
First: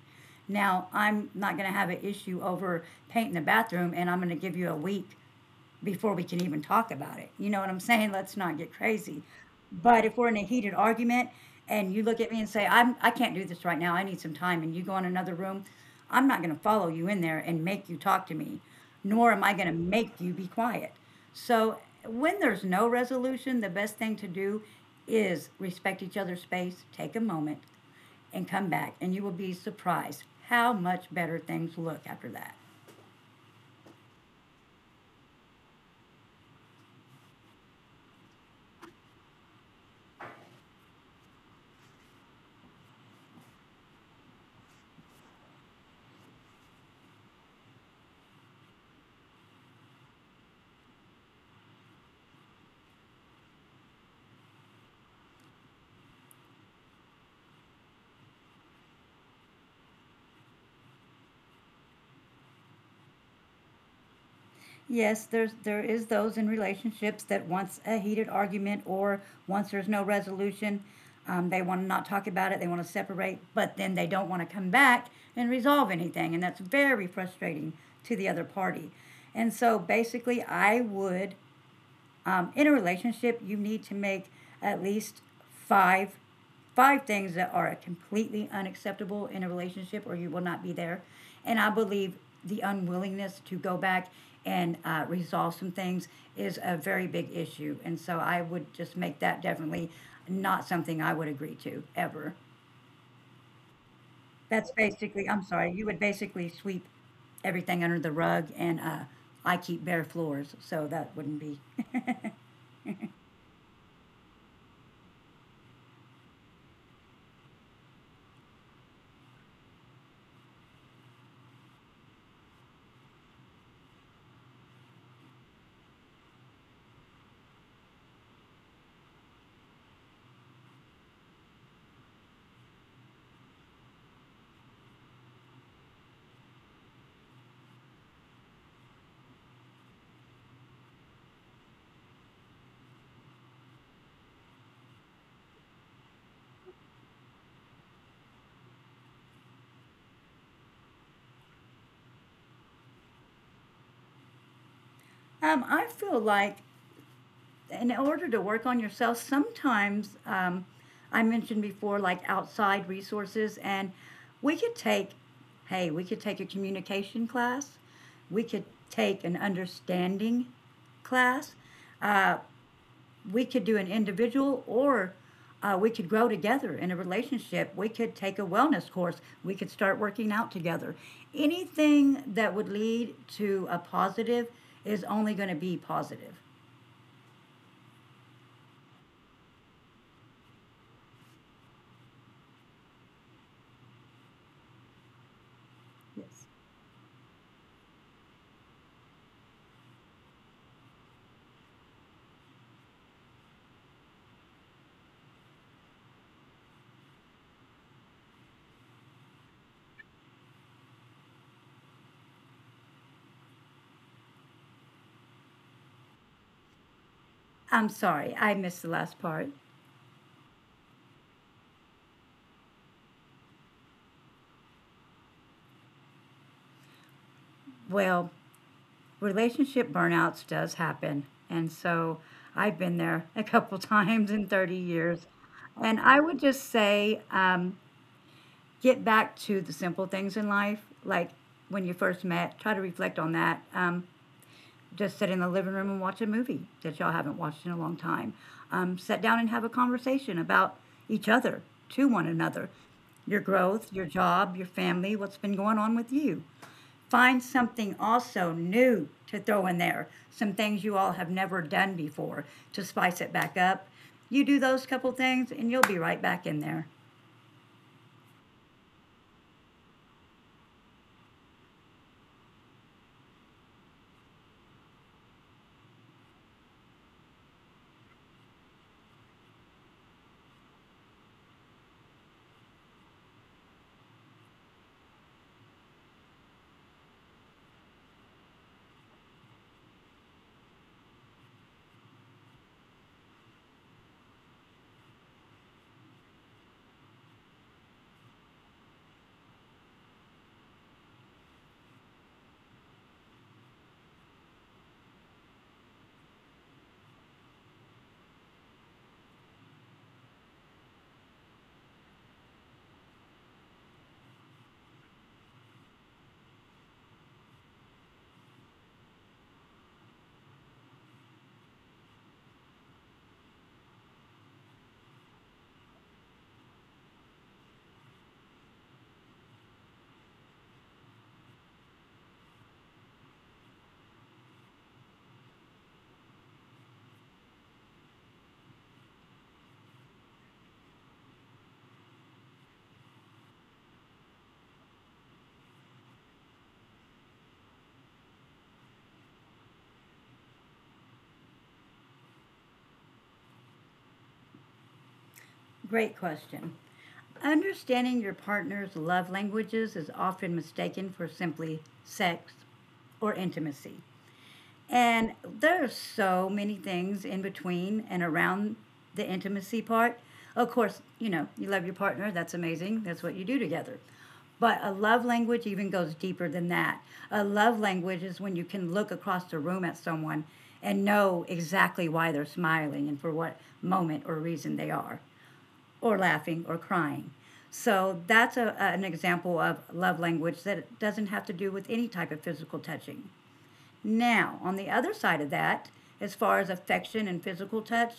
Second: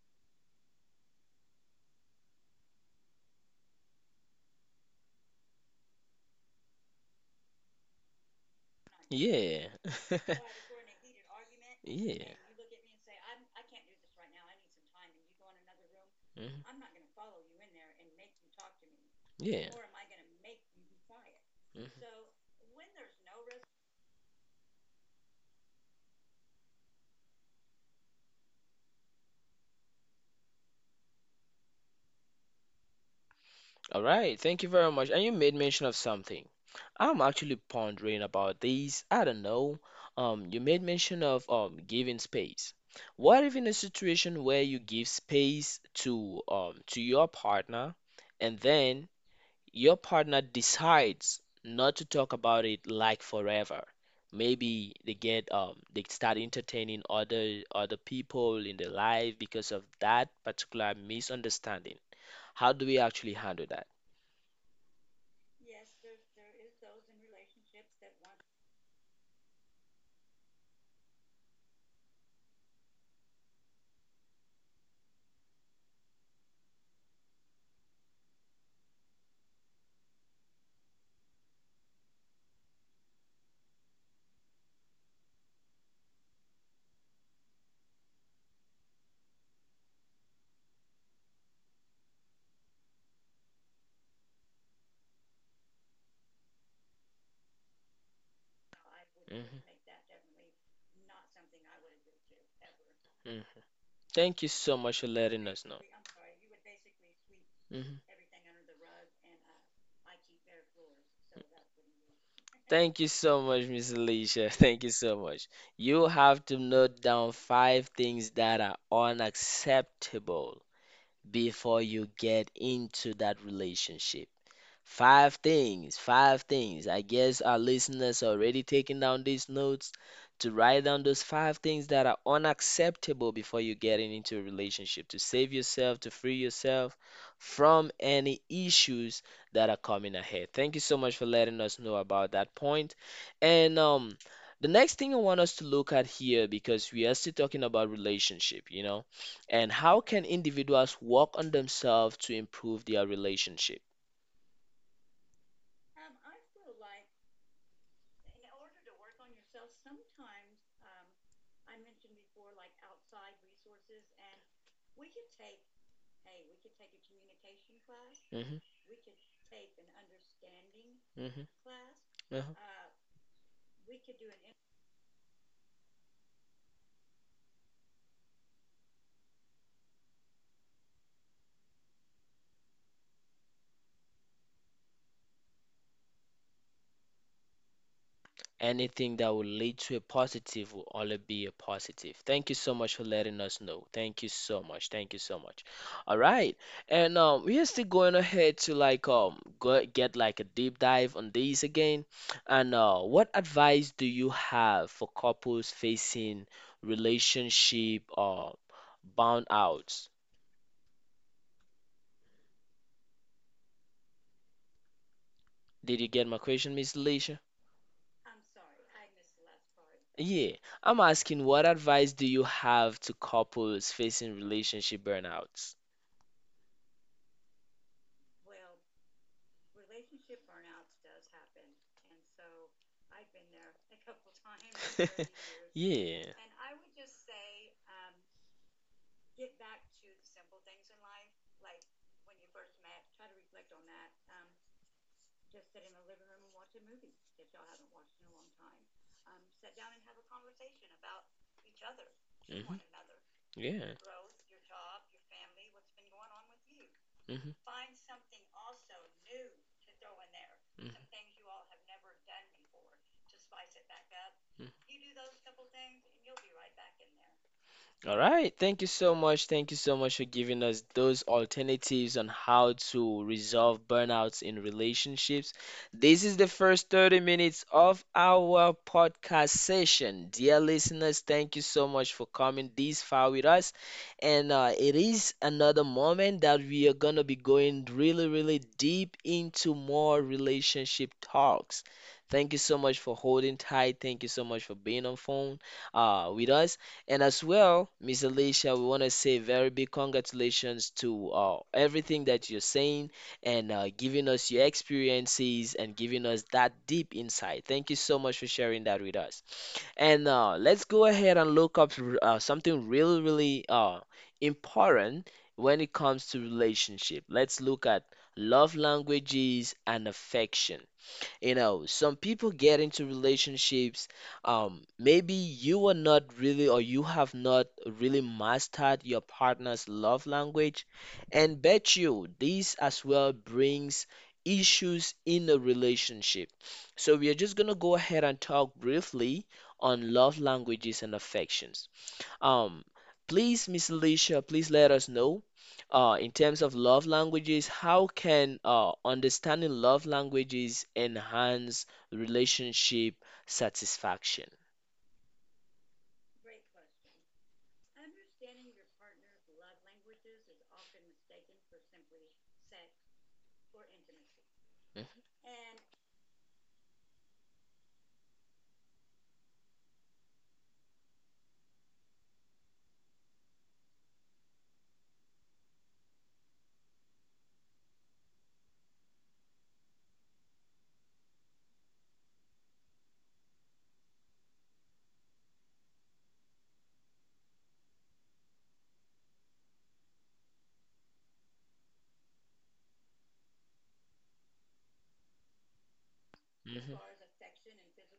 Speaker 2: Now, I'm not going to have an issue over painting the bathroom and I'm going to give you a week before we can even talk about it. You know what I'm saying? Let's not get crazy.
Speaker 1: Yeah.
Speaker 2: But if we're in a heated argument and you look
Speaker 1: Yeah.
Speaker 2: at me and say, I can't do this right now, I need some time, and you go in another room, I'm not going to
Speaker 1: Mhm.
Speaker 2: follow you in there and make you talk to me, nor am I
Speaker 1: Yeah.
Speaker 2: going to make you be quiet. So
Speaker 1: Mhm.
Speaker 2: when there's no resolution, the best thing to do is respect each other's space, take a moment, and come back, and you will be surprised how much better things look after that.
Speaker 1: All right, thank you very much. And you made mention of something. I'm actually pondering about these. I don't know. You made mention of giving space. What if in a situation where you give space to your partner and then your partner decides not to talk about it like forever? Maybe they get they start entertaining other people in their life because of that particular misunderstanding. How do we actually handle that?
Speaker 2: Yes, there is those in relationships that once a heated argument or once there's no resolution, they want to not talk about it. They want to separate, but then they don't want to come back and resolve anything, and that's very frustrating to the other party. And so basically, I would, in a relationship, you need to make at least five, things that are completely unacceptable in a relationship, or you will not be there. And I believe the unwillingness to go back and resolve some things is a very big issue. And so I would just make that
Speaker 1: Mhm.
Speaker 2: definitely not something I would agree to ever.
Speaker 1: Mhm. Thank
Speaker 2: That's
Speaker 1: you so much
Speaker 2: basically,
Speaker 1: for
Speaker 2: I'm sorry,
Speaker 1: letting
Speaker 2: you
Speaker 1: us
Speaker 2: would
Speaker 1: know.
Speaker 2: basically sweep everything under the
Speaker 1: Mhm.
Speaker 2: rug, and I keep bare floors, so that wouldn't be.
Speaker 1: Thank you so much, Miss Alicia. Thank you so much. You have to note down five things that are unacceptable before you get into that relationship. Five things, five things. I guess our listeners are already taking down these notes to write down those five things that are unacceptable before you get into a relationship to save yourself, to free yourself from any issues that are coming ahead. Thank you so much for letting us know about that point. And the next thing I want us to look at here, because we are still talking about relationship, you know, and how can individuals work on themselves to improve their relationship?
Speaker 2: I feel like in order to work on yourself, sometimes I mentioned before, like outside resources, and we could take, hey, we could take a communication class, we could
Speaker 1: Hmm.
Speaker 2: take an understanding class,
Speaker 1: Hmm.
Speaker 2: uh,
Speaker 1: Uh-huh.
Speaker 2: we could do an individual, or we could grow together in a relationship, we could take a wellness course, we could start working out together. Anything that would lead to a positive is only going to be positive.
Speaker 1: Anything that will lead to a positive will only be a positive. Thank you so much for letting us know. Thank you so much. Thank you so much. All
Speaker 2: Yes.
Speaker 1: right. And we are still going ahead to like go, get like a deep dive on these again. And what advice do you have for couples facing relationship bound outs? Did you get my question, Miss Alicia?
Speaker 2: I'm sorry, I missed the last part.
Speaker 1: Yeah, I'm asking what advice do you have to couples facing relationship burnouts?
Speaker 2: Well, relationship burnouts does happen. And so I've been there a couple times in 30 years. And I
Speaker 1: years. Yeah.
Speaker 2: would just say get back to the simple things in life, like when you first met, try to reflect on that. Just sit in the living room and watch a movie that y'all haven't watched in a long time. Sit down and have a conversation about each other, to one another, your
Speaker 1: Your
Speaker 2: growth,
Speaker 1: Yeah.
Speaker 2: your job, your family, what's been going on with you. Find
Speaker 1: Hmm.
Speaker 2: something also new to throw in there, some things you all have never done before to spice it back up. You do those couple things and you'll be right back in there.
Speaker 1: All right. Thank you so much. Thank you so much for giving us those alternatives on how to resolve burnouts in relationships. This is the first 30 minutes of our podcast session. Dear listeners, thank you so much for coming this far with us. And it is another moment that we are going to be going really, really deep into more relationship talks. Thank you so much for holding tight. Thank you so much for being on phone with us. And as well, Miss Alicia, we want to say very big congratulations to everything that you're saying and giving us your experiences and giving us that deep insight. Thank you so much for sharing that with us. And let's go ahead and look up something really, really important when it comes to relationship. Let's look at love languages and affection. You know, some people get into relationships. Maybe you are not really, or you have not really mastered your partner's love language, and bet you this as well brings issues in a relationship. So we are just gonna go ahead and talk briefly on love languages and affections. Um, Please, Miss Alicia, please let us know, in terms of love languages, how can understanding love languages enhance relationship satisfaction?
Speaker 2: Great question. Understanding your partner's love languages is often mistaken for simply sex or intimacy. And there's so many things in between and around the intimacy part. Of course, you know, you love your partner, that's amazing. That's what you do together. But a love language even goes deeper than that. A love language is when you can look across the room at someone and know exactly why they're smiling and for what moment or reason they are, or laughing or crying. So that's an example of love language that doesn't have to do with any type of physical touching. Now, on the other side of that, as far as
Speaker 1: Mhm, mhm,
Speaker 2: affection and physical touch,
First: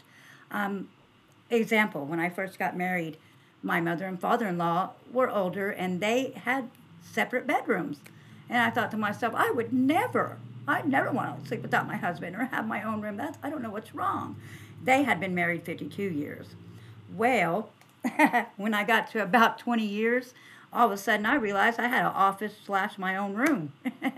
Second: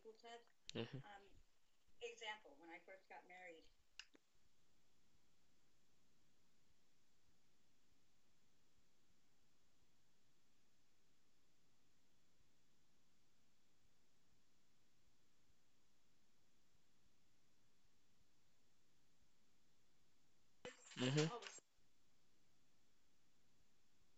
Speaker 1: mhm,
Speaker 2: um,
Speaker 1: mhm,
Speaker 2: example, when I first got married, my mother and father in law were older and they had separate bedrooms. And I thought to myself, I would never want to sleep without my husband or have my own room. That's, I don't know what's wrong. They had been married 52 years. Well, when I got to about 20 years, all of a
Speaker 1: mhm,
Speaker 2: sudden
Speaker 1: mhm,
Speaker 2: I realized I had an office slash my own room.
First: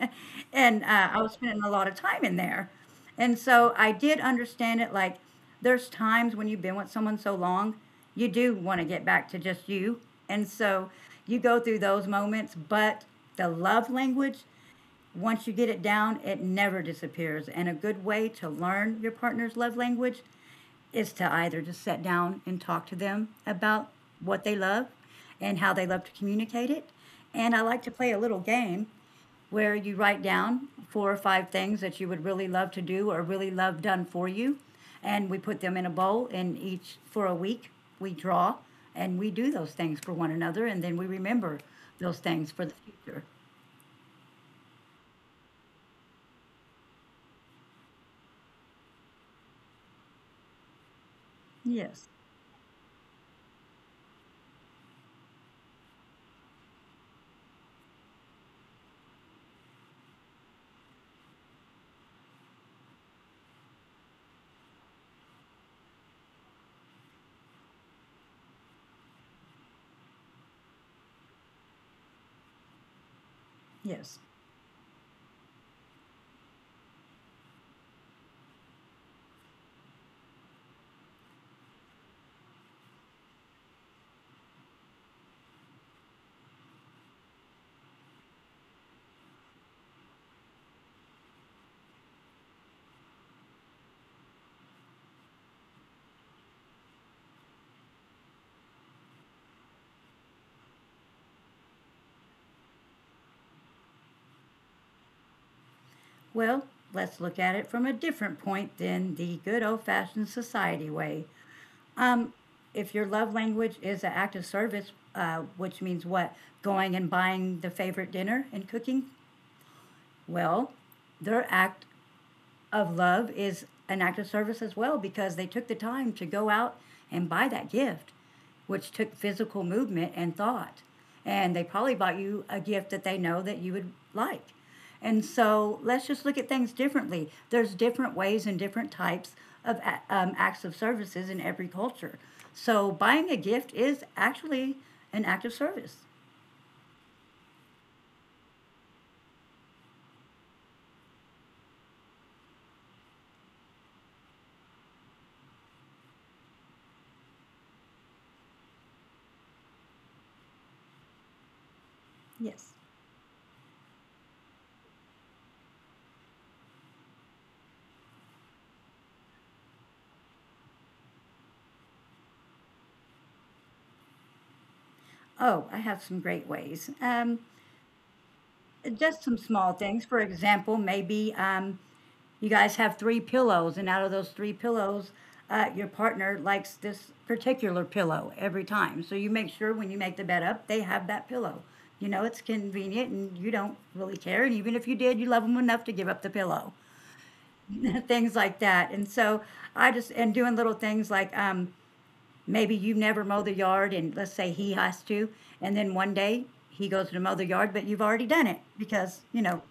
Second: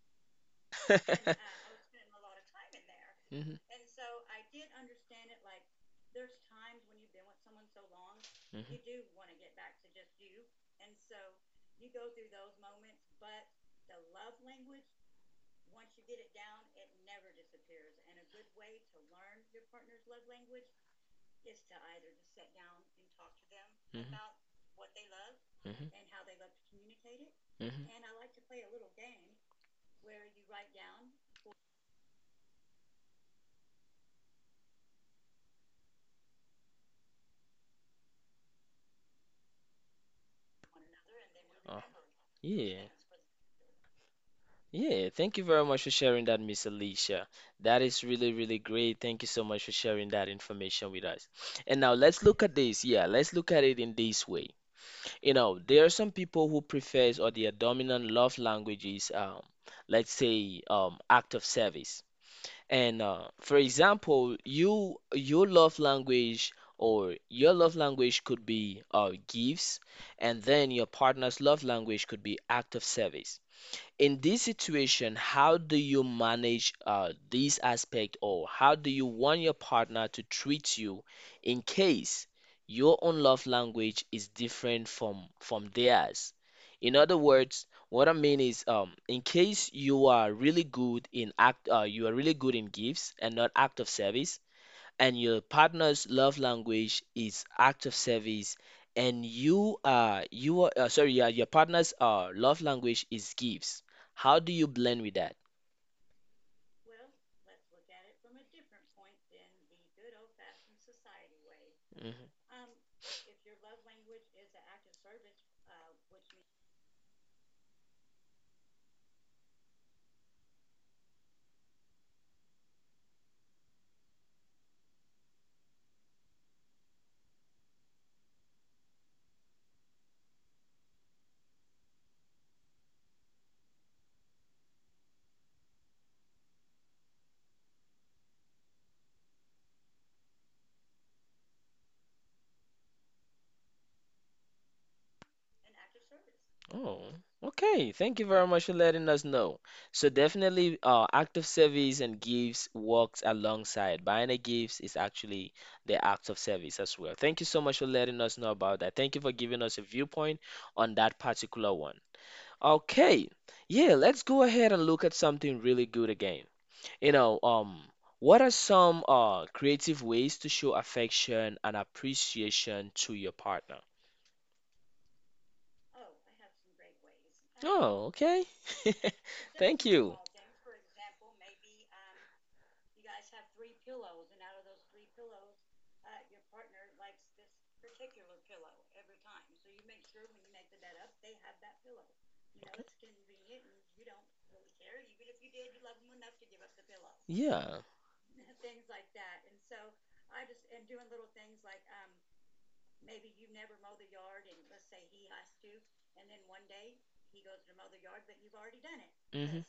Speaker 2: And I was spending a lot of time in there. And
Speaker 1: mhm, mhm.
Speaker 2: so I did understand it like there's times when you've been with someone so long, you do want to get back to just you. And so you go through those moments, but the love language, once you get it down, it never disappears. And a good way to learn your partner's love language is to either just sit down and talk to them about what they love and how
Speaker 1: Mhm.
Speaker 2: they love to communicate it. And I like to play a little game where you write down 4 or 5 things that you would really love to do or really love done for you. And we put them in a bowl, and each for a week we draw and we do those things for one another. And then we remember
Speaker 1: Uh,
Speaker 2: those things for the
Speaker 1: yeah.
Speaker 2: future.
Speaker 1: Yeah, thank you very much for sharing that, Miss Alicia. That is really, really great. Thank you so much for sharing that information with us. And now
Speaker 2: Yes,
Speaker 1: let's look at this. Yeah, let's look at it in this way. You know, there are some people who prefers or their dominant love language is, let's say, act of service. And for example, your love language or your love language could be gifts, and then your partner's love language could be act of service
Speaker 2: yes.
Speaker 1: in this situation, how do you manage this aspect, or how do you want your partner to treat you in case your own love language is different from theirs? In other words, what I mean is, in case you are really good in you are really good in gifts and not act of service, and your partner's love language is act of service and you are sorry yeah, your partner's love language is gifts. How do you blend with that?
Speaker 2: Well, let's look at it from a different point than the good old fashioned society way.
Speaker 1: Hmm.
Speaker 2: If your love language is an act of service, which means what? Going and buying the favorite dinner and cooking? Well, their act of love is an act of service as well because they took the time to go out and buy that gift, which took physical movement and thought. And they probably bought you a gift that they know that you would like. And so let's just look at things differently. There's different ways and different types of acts of services in every culture. So buying a gift is actually an act of service.
Speaker 1: Oh, okay, thank you very much for letting us know. So definitely act of service and gifts works alongside. Buying a gifts is actually the act of service as well. Thank you so much for letting us know about that. Thank you for giving us a viewpoint on that particular one. Okay. Yeah, let's go ahead and look at something really good again. You know, what are some creative ways to show affection and appreciation to your partner?
Speaker 2: Oh, I have some great ways.
Speaker 1: Oh, okay.
Speaker 2: Just some small
Speaker 1: Thank
Speaker 2: things.
Speaker 1: you.
Speaker 2: For example, maybe you guys have three pillows, and out of those three pillows, your partner likes this particular pillow every time. So you make sure when you make the bed up, they have that pillow. You know, it's convenient and you don't really care. And even if you did, you love them enough to give up the pillow,
Speaker 1: Yeah.
Speaker 2: things like that. And so I just, and doing little things like maybe you never mow the yard, and let's say he has to, and then one day he goes to mow the yard, but you've already done it because, you know,
Speaker 1: Hmm.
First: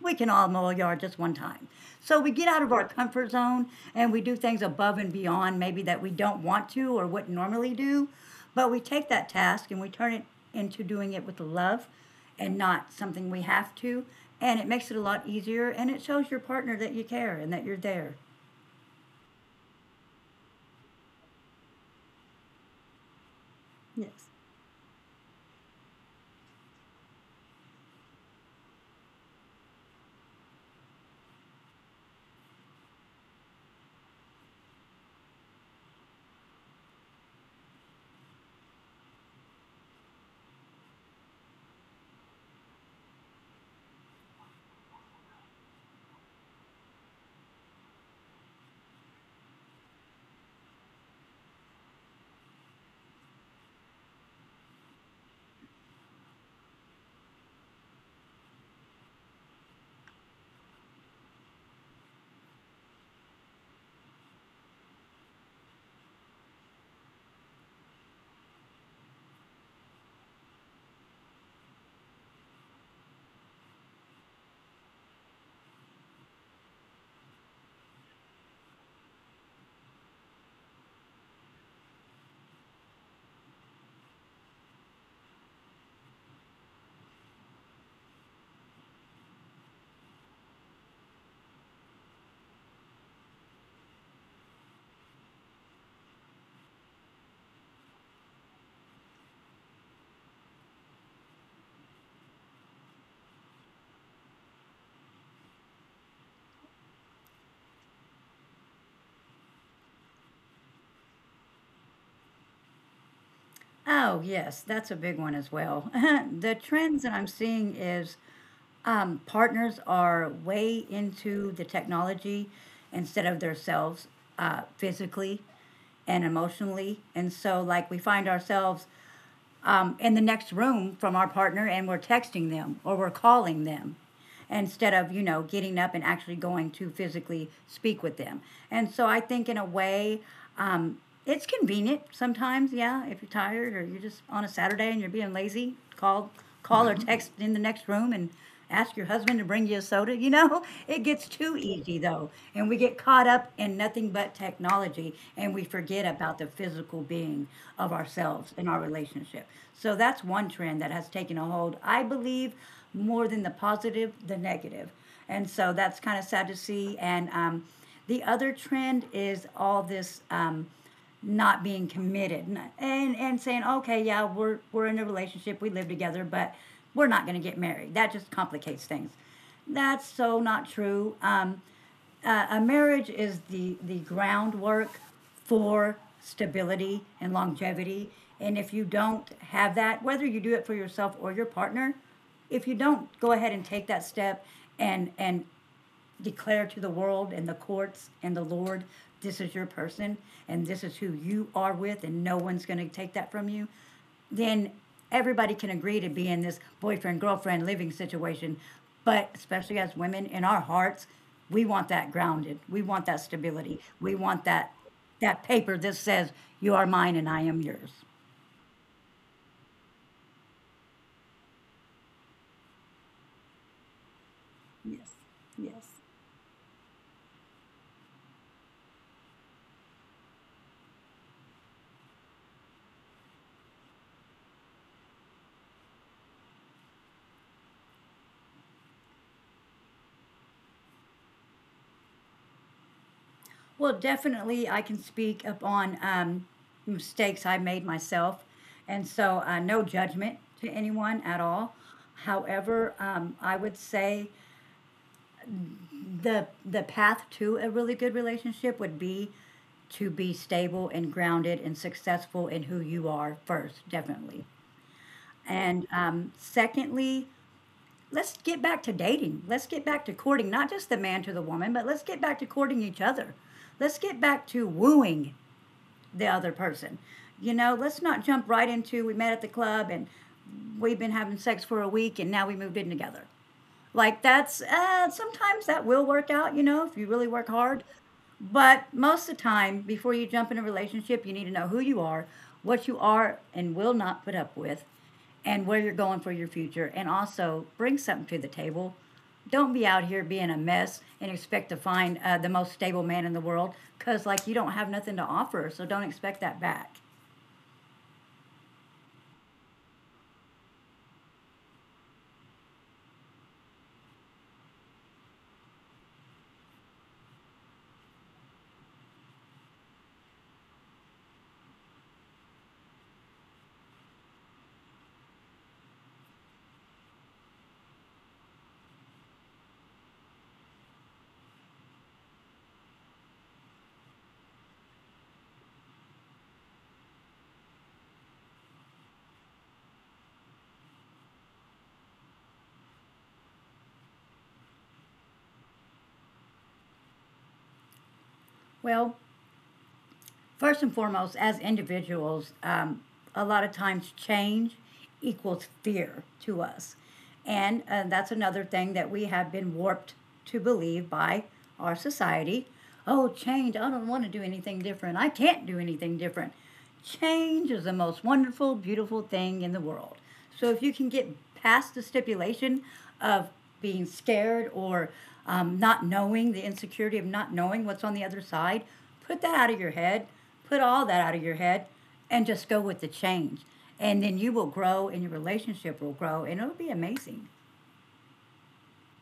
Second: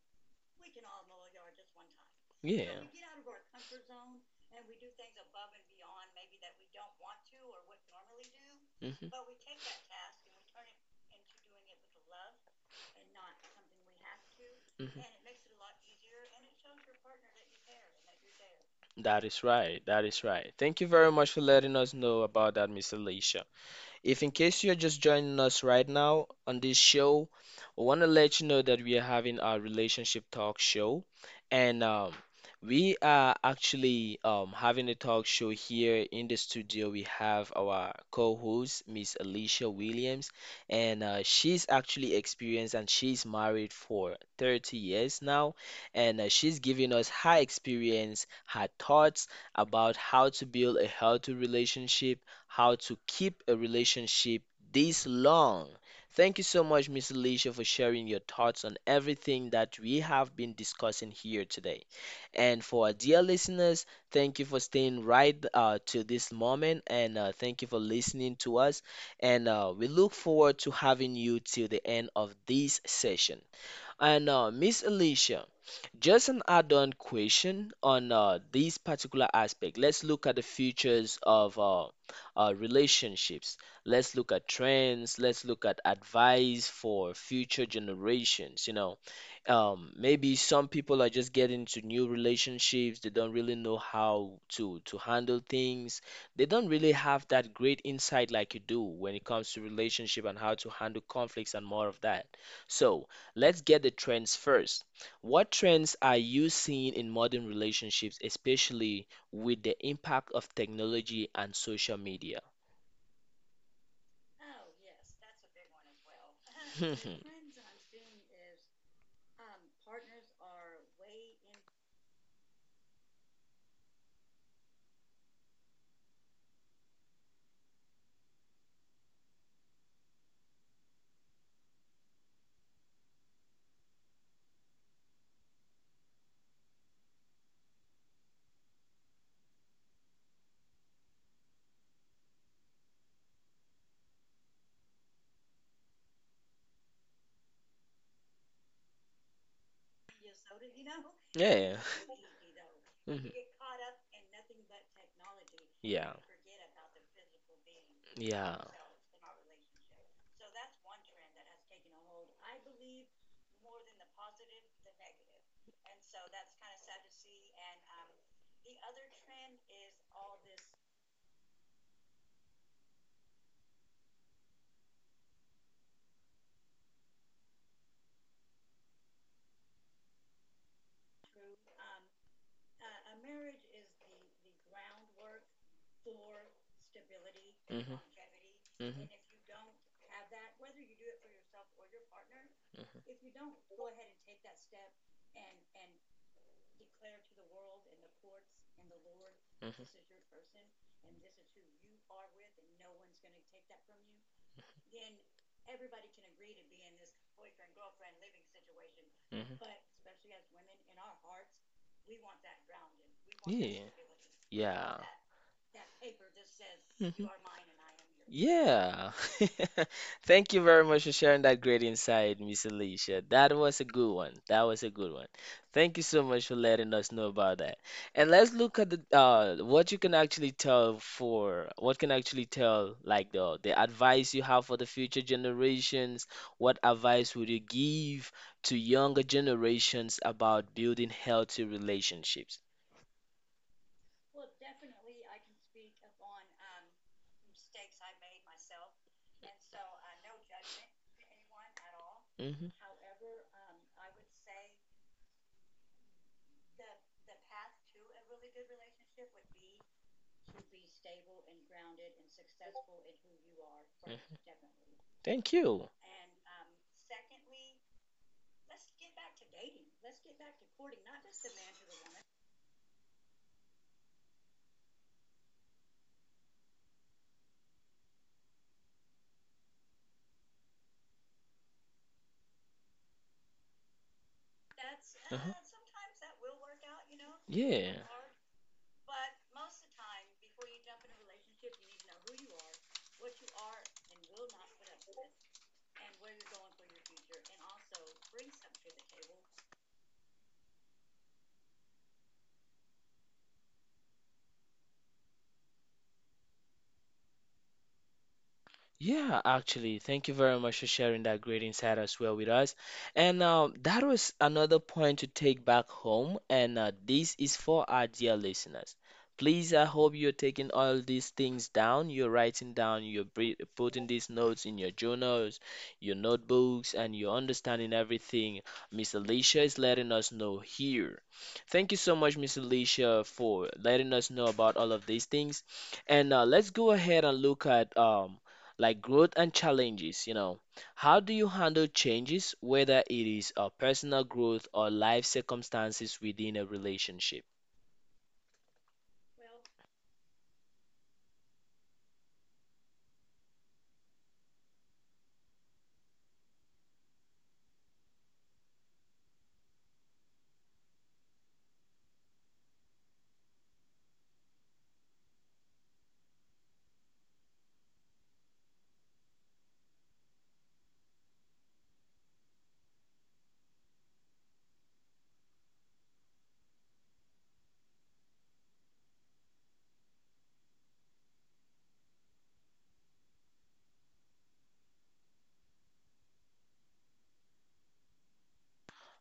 Speaker 2: we can all mow a yard just one time. So we get out of our comfort zone and we do things above and beyond, maybe that we don't want to or wouldn't normally do. But we
Speaker 1: Yeah.
Speaker 2: take that task and we turn it into doing it with love and not something we have to. And it makes it a
Speaker 1: Mhm.
Speaker 2: lot easier and it shows your partner that you care and that you're there.
Speaker 1: That is right. That is right. Thank you very much for letting us know about that, Miss Alicia. If
Speaker 2: Yes.
Speaker 1: in case you're just joining us right now on this show, we want to let you know that we are having our relationship talk show, and we are actually having a talk show here in the studio. We have our co-host, Miss Alicia Williams, and she's actually experienced and she's married for 30 years now, and she's giving us her experience, her thoughts about how to build a healthy relationship, how to keep a relationship this long. Thank you so much, Miss Alicia, for sharing your thoughts on everything that we have been discussing here today. And for our dear listeners, thank you for staying right to this moment, and thank you for listening to us. And we look forward to having you till the end of this session. And Miss Alicia, just an add-on question on this particular aspect. Let's look at the futures of relationships. Let's look at trends. Let's look at advice for future generations. You know, maybe some people are just getting into new relationships. They don't really know how to handle things. They don't really have that great insight like you do when it comes to relationship and how to handle conflicts and more of that. So, let's get the trends first. What trends are you seeing in modern relationships, especially with the impact of technology and social media?
Speaker 2: Oh, yes, that's a big one as well. The trends that I'm seeing is partners are way into the technology instead of themselves physically and emotionally. And so, like, we find ourselves in the next room from our partner and we're texting them or we're calling them instead of, you know, getting up and actually going to physically speak with them. And so I think, in a way, um, it's convenient sometimes. Yeah, if you're tired or you're just on a Saturday and you're being lazy, call or text in the next room and ask your husband to bring you a soda. You know, it gets too
Speaker 1: Yeah.
Speaker 2: easy though, and we get
Speaker 1: We.
Speaker 2: caught
Speaker 1: Mhm.
Speaker 2: up in nothing but technology and we forget
Speaker 1: Yeah.
Speaker 2: about the physical being of ourselves and our relationship. So that's one trend that has taken a hold, I believe, more than the positive, the negative. And so that's kind of sad to see. And the other trend is all this not being committed and saying, okay, yeah, we're in a relationship, we live together, but we're not going to get married. That just complicates things. That's so not true. A marriage is the groundwork for stability and
Speaker 1: Mhm.
Speaker 2: longevity. And if you don't have that, whether you do it for yourself or your partner, if you don't
Speaker 1: Mhm.
Speaker 2: go ahead and take that step and declare to the world and the courts and the Lord, this is your person and this is who you are with, and no one's going to take that from you, then everybody can agree to be in this boyfriend girlfriend living situation. But
Speaker 1: Person,
Speaker 2: especially as women, in our hearts, we want that grounded. We want that
Speaker 1: yeah.
Speaker 2: stability. We want that
Speaker 1: Yeah.
Speaker 2: that paper that says you are
Speaker 1: Hmm. Am
Speaker 2: mine and
Speaker 1: yours.
Speaker 2: I am yours.
Speaker 1: Yeah. Thank you very much for sharing that great insight, Miss Alicia. That was a good one. That was a
Speaker 2: Yes.
Speaker 1: good one. Thank you so much for letting us know about that. And let's look at the what you can actually tell for what can actually tell like the advice you have for the future generations. What advice would you give to younger generations about building healthy relationships?
Speaker 2: Well, definitely, I can speak upon mistakes I made myself, and so no judgment to anyone at all.
Speaker 1: Mm-hmm.
Speaker 2: However, I would say the path to a really good relationship would be to be stable and grounded and successful in who you are first, definitely.
Speaker 1: Thank
Speaker 2: And
Speaker 1: you.
Speaker 2: um, secondly, let's get back to dating. Let's get back to courting, not just the man to the woman, but let's get back to courting each other. Let's get back to wooing the other person. You know, let's not jump right into we met at the club and we've been having sex for a week and now we moved in together. Like that's
Speaker 1: Uh-huh.
Speaker 2: sometimes that will work out, you know, if you really work hard. But most of the time, before you jump in a relationship, you need to know who you are, what you are and will not put up with, and where you're going for your future. And also bring something to the table. Don't be out here being a mess and expect to find the most stable man in the world because, like, you don't have nothing to offer. So don't expect that back.
Speaker 1: Yeah, actually, thank you very much for sharing that great insight as well with us. And that was another point to take back home. And this is for our dear listeners. Please, I hope you're taking all these things down. You're writing down, you're putting these notes in your journals, your notebooks, and you're understanding everything Miss Alicia is letting us know here. Thank you so much, Miss Alicia, for letting us know about all of these things. And let's go ahead and look at like growth and challenges, you know. How do you handle changes, whether it is a personal growth or life circumstances within a relationship?
Speaker 2: Well, first and foremost, as individuals, a lot of times change equals fear to us. And that's another thing that we have been warped to believe by our society. Oh, change. I don't want to do anything different. I can't do anything different. Change is the most wonderful, beautiful thing in the world. So if you can get past the stipulation of being scared or not knowing, the insecurity of not knowing what's on the other side, put that out of your head, put all that out of your head, and just go with the change. And then you will grow and your relationship will grow and it'll be amazing.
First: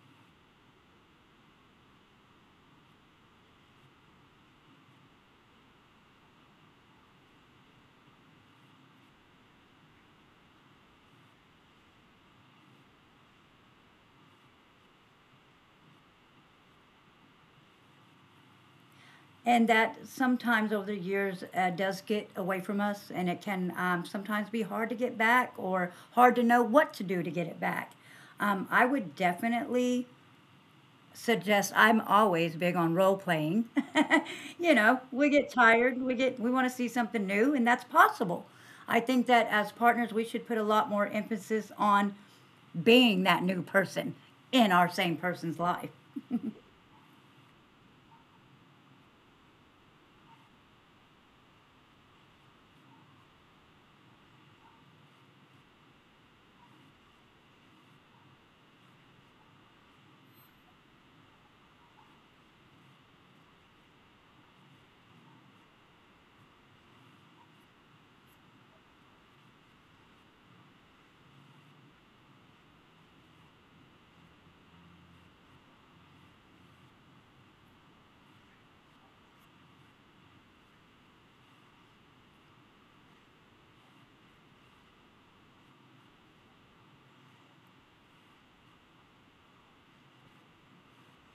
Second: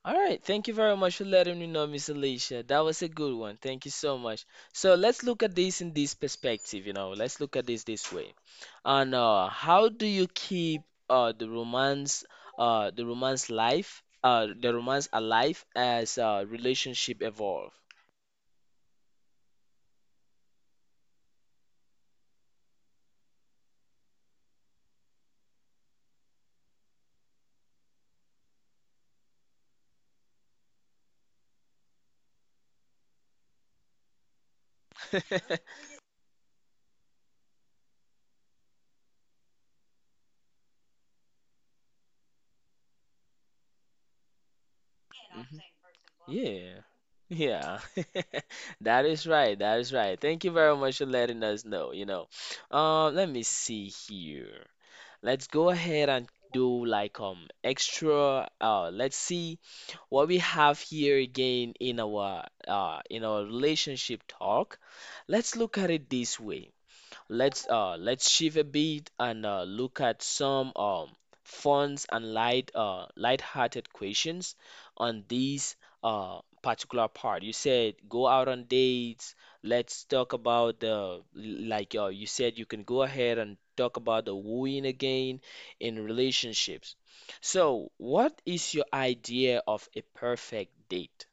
Speaker 1: All right, thank you very much for letting me know, Miss Alicia. That was a good one. Thank you so much. So let's look at this in this perspective, you know. Let's look at this this way. And how do you keep uh, the romance, the romance life, the romance alive as relationship evolve?
Speaker 2: And that sometimes over the years does get away from us, and it can sometimes be hard to get back or hard to know what to do to get it back. I would definitely suggest, I'm always big on role playing. You know, we get tired, we want to see something new, and that's possible. I think that as partners, we should put a lot more emphasis on being that new person in our same person's
Speaker 1: Mhm.
Speaker 2: life.
Speaker 1: Yeah. Yeah. That is right. That is right. Thank you very much for letting us know, you know. Let me see here. Let's go ahead and do like extra let's see what we have here again in our relationship talk. Let's look at it this way. Let's let's shift a bit and look at some fun and light light-hearted questions on this particular part. You said go out on dates. Let's talk about the like you said you can go ahead and talk about the wooing again in relationships. So, what is your idea of a perfect date?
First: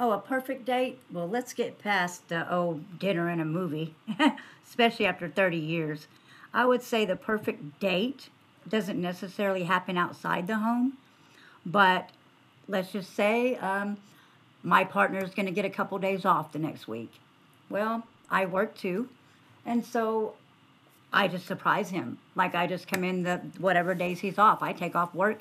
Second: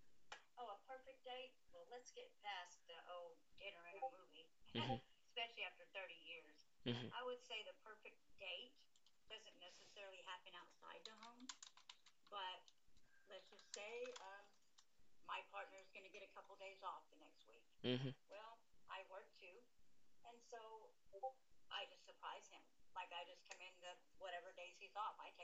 Speaker 2: Oh, a perfect date? Well, let's get past the old dinner and a movie,
Speaker 1: Hmm.
Speaker 2: especially after 30 years. I would say the
Speaker 1: Hmm.
Speaker 2: perfect date doesn't necessarily happen outside the home, but let's just say my partner is going to get a couple days off the next week. Well,
Speaker 1: Hmm.
Speaker 2: I work too. And so I just surprise him. Like I just come in the whatever days he's off. I take off work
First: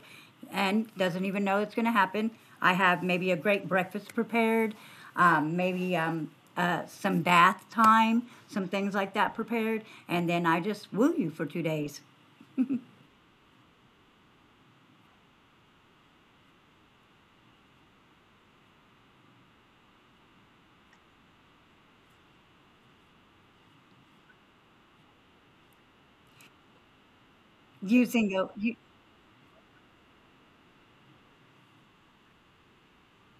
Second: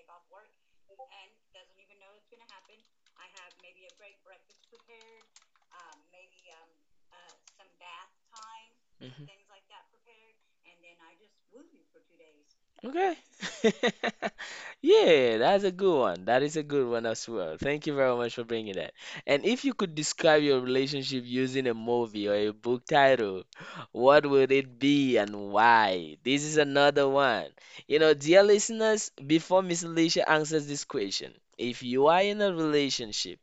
Speaker 2: and doesn't even know it's going to happen. I have maybe a great breakfast prepared, maybe some bath time, some things like
Speaker 1: Hmm.
Speaker 2: that prepared, and then I just woo you for 2 days
Speaker 1: Okay. Yeah, that's a good one. That is a good one as well. Thank you very much for bringing that. And if you could describe your relationship using a movie or a book title, what would it be and why? This is another one. You know,
Speaker 2: using
Speaker 1: dear
Speaker 2: the. You,
Speaker 1: listeners, before Miss Alicia answers this question, if you are in a relationship,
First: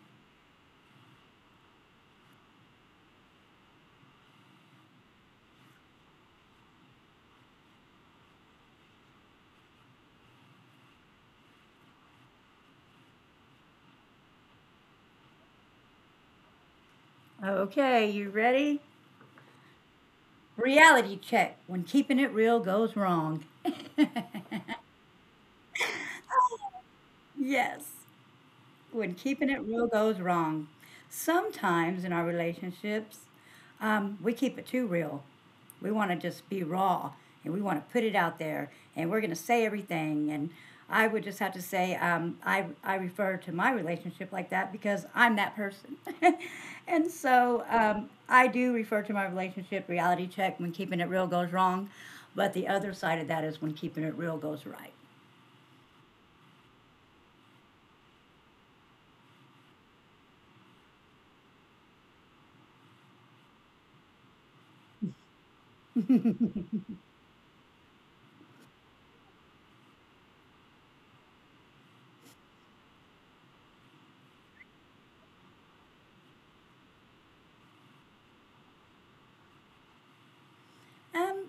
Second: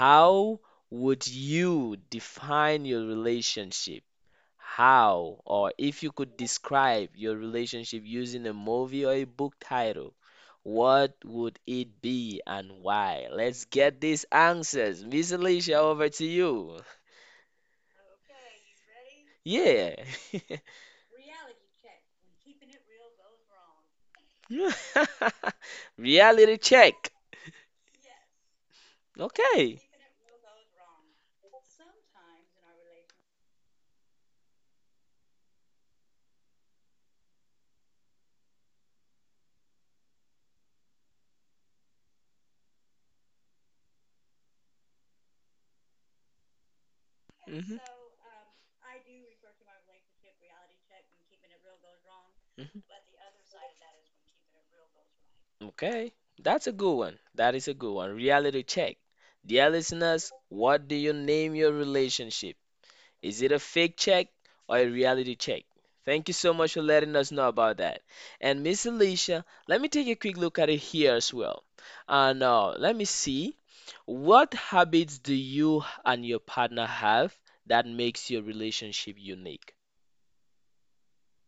Speaker 1: how would you define your relationship? How, or if you could describe your relationship using a movie or a book title, what would it be and why? Let's get these answers. Miss Alicia, over to you.
Speaker 2: okay, you ready?
Speaker 1: Yeah.
Speaker 2: Reality check when keeping it real goes wrong.
Speaker 1: Reality check.
Speaker 2: Yes. When keeping it
Speaker 1: Okay.
Speaker 2: real goes wrong. Sometimes in our relationships, we keep it too real. We want to just be raw and we want to put it out there and we're going to say everything. And I would just have to say, I refer to my relationship like that because I'm that person. and so
Speaker 1: Hmm.
Speaker 2: um, I do refer to my relationship reality check when keeping it real goes wrong. But the
Speaker 1: Mhm.
Speaker 2: other side of that is when keeping it real goes right.
Speaker 1: Okay, that's a good one. That is a good one. Reality check. Dear listeners, what do you name your relationship? Is it a fake check or a reality check? Thank you so much for letting us know about that. And Miss Alicia, let me take a quick look at it here as well. Now, let me see. What habits do you and your partner have that makes your relationship unique?
Speaker 2: Um,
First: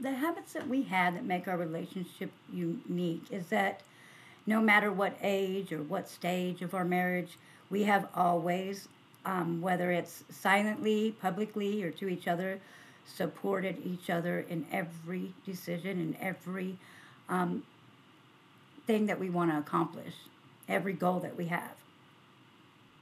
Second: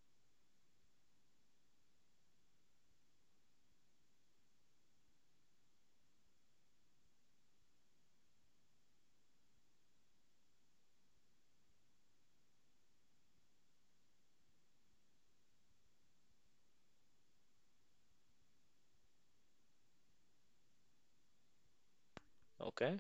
Speaker 2: The habits that we have that make our relationship unique is that no matter what age or what stage of our marriage, we have always, whether it's silently, publicly, or to each other, supported each other in every decision and every thing that we want to accomplish, every goal that we have.
Speaker 1: Okay.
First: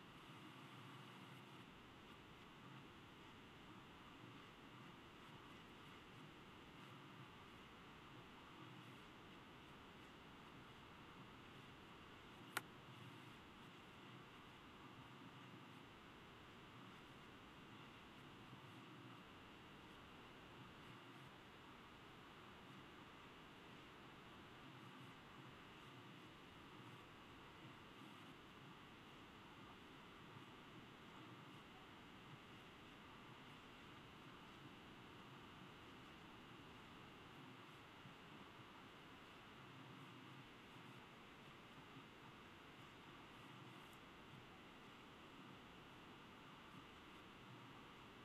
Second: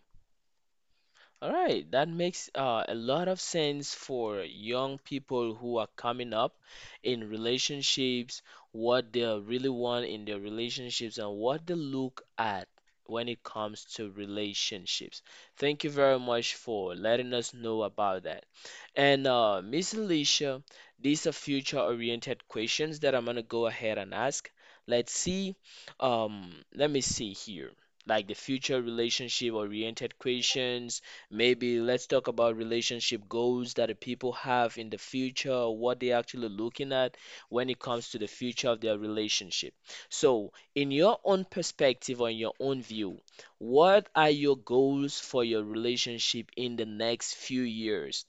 Speaker 1: All right, that makes a lot of sense for young people who are coming up in relationships, what they really want in their relationships, and what they look at when it comes to relationships. Thank you very much for letting us know about that. And Miss Alicia, these are future-oriented questions that I'm gonna go ahead and ask. Let's see. Let me see here. Like the future relationship-oriented questions. Maybe let's talk about relationship goals that the people have in the future, what they're actually looking at when it comes to the future of their relationship. So, in your own perspective or in your own view, what are your goals for your relationship in the next few years?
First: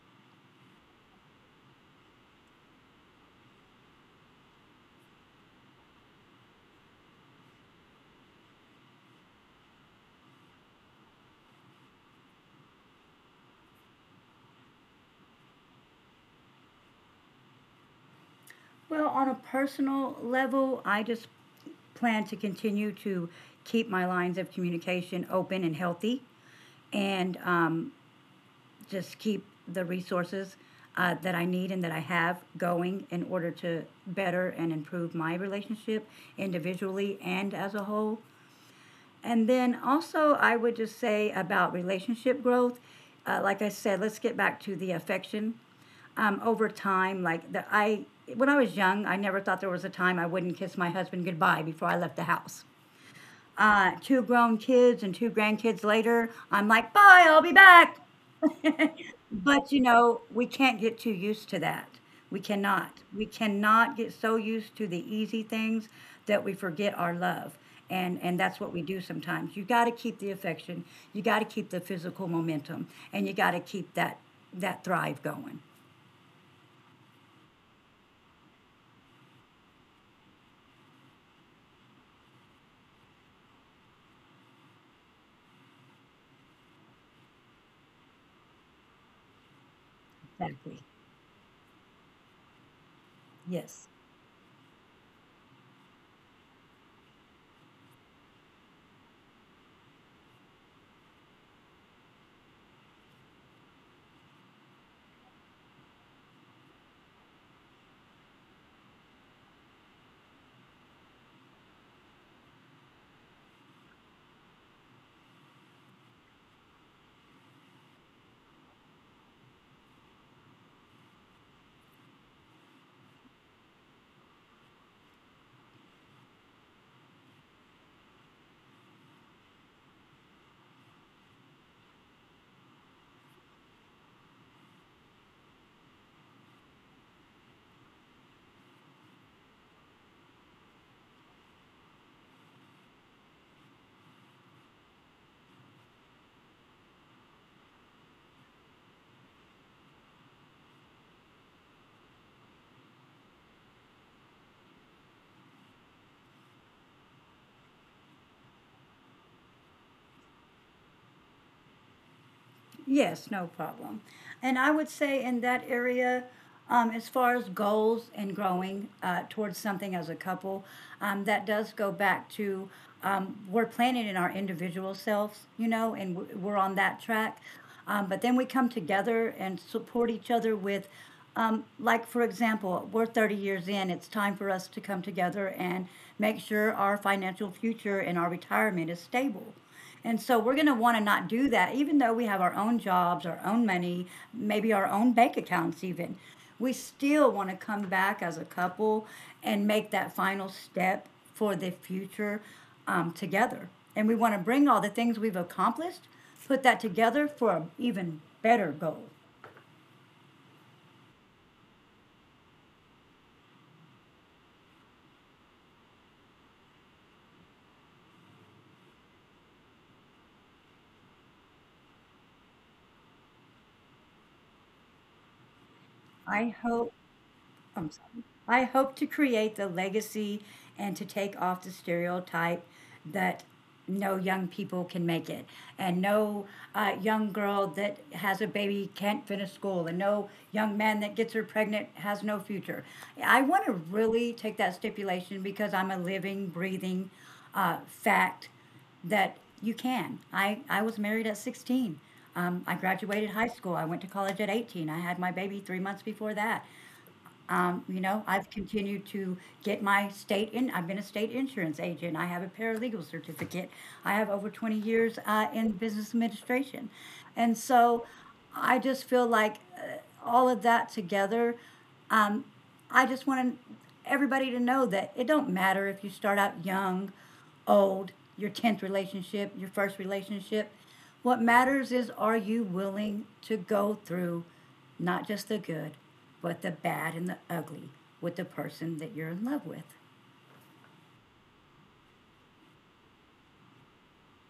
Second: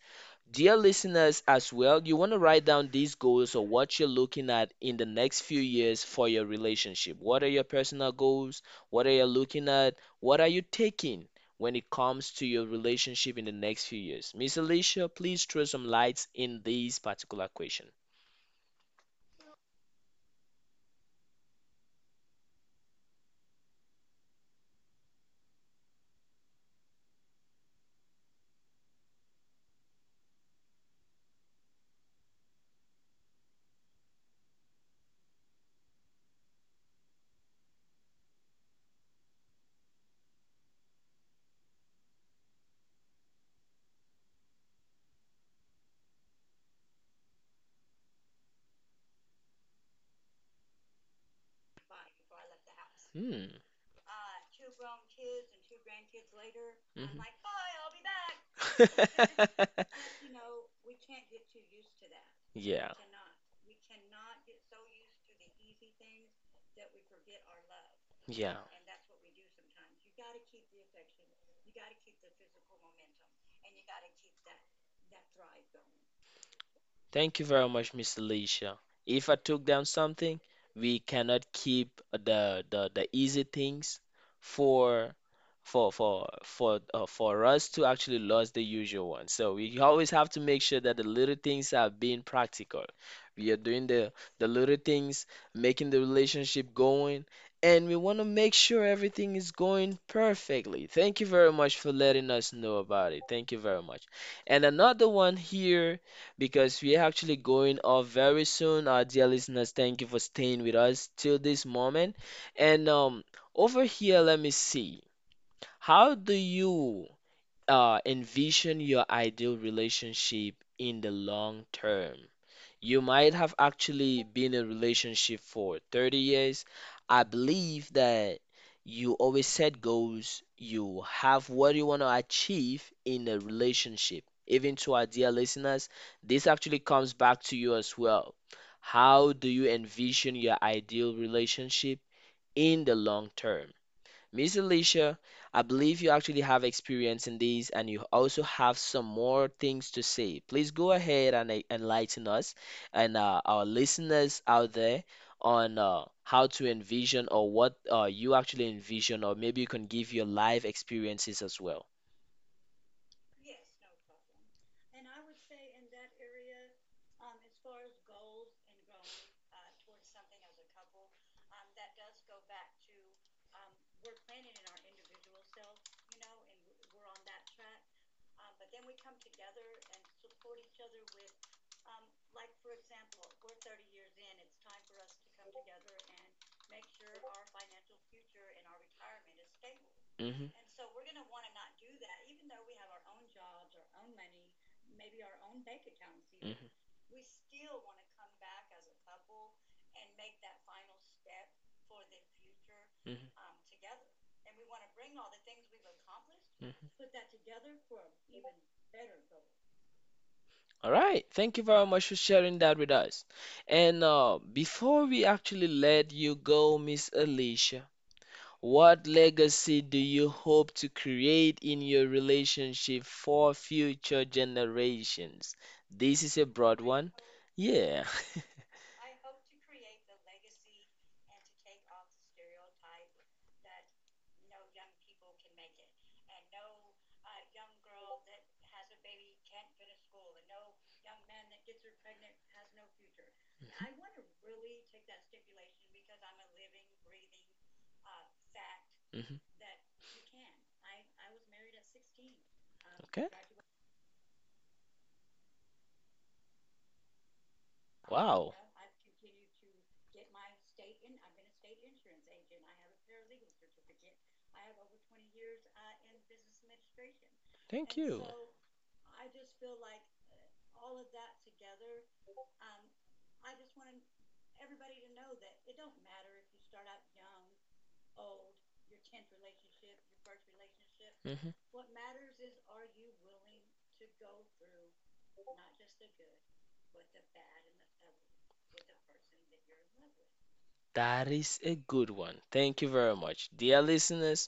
Speaker 1: Dear listeners, as well, you want to write down these goals or what you're looking at in the next few years for your relationship. What are your personal goals? What are you looking at? What are you taking when it comes to your relationship in the next few years? Miss Alicia, please throw some lights in this particular question.
Speaker 2: Well, on a personal level, I just plan to continue to keep my lines of communication open and healthy and just keep the resources that I need and that I have going in order to better and improve my relationship individually and as a whole. And then also, I would just say about relationship growth, like I said, let's get back to the affection. Over time, like the, I, When I was young, I never thought there was a time I wouldn't kiss my husband goodbye before I left the house.
Speaker 1: Hmm.
Speaker 2: Two grown kids and two grandkids later, I'm like,
Speaker 1: Mhm.
Speaker 2: bye, I'll be back. But you know, we can't get too used to that. We cannot.
Speaker 1: Yeah,
Speaker 2: We cannot get so used to the easy things that we forget our love. And that's what we do sometimes. You got to keep the affection. You got to keep the physical momentum and you got to keep that that thrive going.
Speaker 1: thank you very much, Miss Alicia. If I took down something, we cannot keep the easy things for for us to actually lose the usual one. So we always have to make
Speaker 2: Exactly.
Speaker 1: sure that the little things are being practical. We are
Speaker 2: Yes.
Speaker 1: doing the little things, making the relationship going, and we want to make sure everything is going perfectly. Thank you very much for letting us know about it. Thank you very much. And another one here because we are actually going off very soon. Our dear listeners, thank you for staying with us till this moment. And over here, let me see. How do you envision your ideal relationship in the long term? You might have actually been in a relationship for 30 years. I believe that you always set goals, you have what you want to achieve in a relationship. Even to our dear listeners, this actually comes back to you as well. How do you envision your ideal relationship in the long term? Miss Alicia, I believe you actually have experience in these and you also have some more things to say. Please go ahead and enlighten us and our listeners out there on how to envision or what you actually envision, or maybe you can give your live experiences as well.
Speaker 2: Yes, no problem. And I would say in that area, as far as goals and growing towards something as a couple, that does go back to we're planning in our individual selves, you know, and we're on that track. But then we come together and support each other with, like, for example, we're 30 years in, it's time for us to come together and make sure our financial future and our retirement is stable. And so we're going
Speaker 1: Hmm.
Speaker 2: to want to not do that, even though we have our own jobs, our own money, maybe our own bank accounts, even.
Speaker 1: Mhm,
Speaker 2: We still want to come back as a couple and make that final step for the future
Speaker 1: mhm,
Speaker 2: together. And we want to bring all the things we've accomplished, put that
Speaker 1: mhm.
Speaker 2: together for an even better goal.
Speaker 1: All right. Thank you very much for sharing that with us. And before we actually let you go, Miss Alicia, what legacy do you hope to create in your relationship for future generations? This is a
Speaker 2: I
Speaker 1: broad
Speaker 2: hope
Speaker 1: one.
Speaker 2: I'm
Speaker 1: Yeah.
Speaker 2: sorry. I hope to create the legacy and to take off the stereotype that no young people can make it, and no young girl that has a baby can't finish school, and no young man that gets her pregnant has no future. I want to really take that stipulation because I'm a living, breathing fact that
Speaker 1: Mhm.
Speaker 2: you can. I was married at 16. I
Speaker 1: Okay.
Speaker 2: graduated high school. I went to college at 18. I had my baby 3 months before that. I've
Speaker 1: Wow.
Speaker 2: continued to get my state in. I've been a state insurance agent. I have a paralegal certificate. I have over 20 years in business administration. And
Speaker 1: Thank
Speaker 2: so
Speaker 1: you.
Speaker 2: I just feel like all of that together, um, I just want everybody to know that it don't matter if you start out young, old, your 10th relationship, your first relationship. What
Speaker 1: Mhm.
Speaker 2: matters is, are you willing to go through not just the good, but the bad and the ugly with the person that you're in love with?
Speaker 1: That is a good one. Thank you very much. Dear listeners,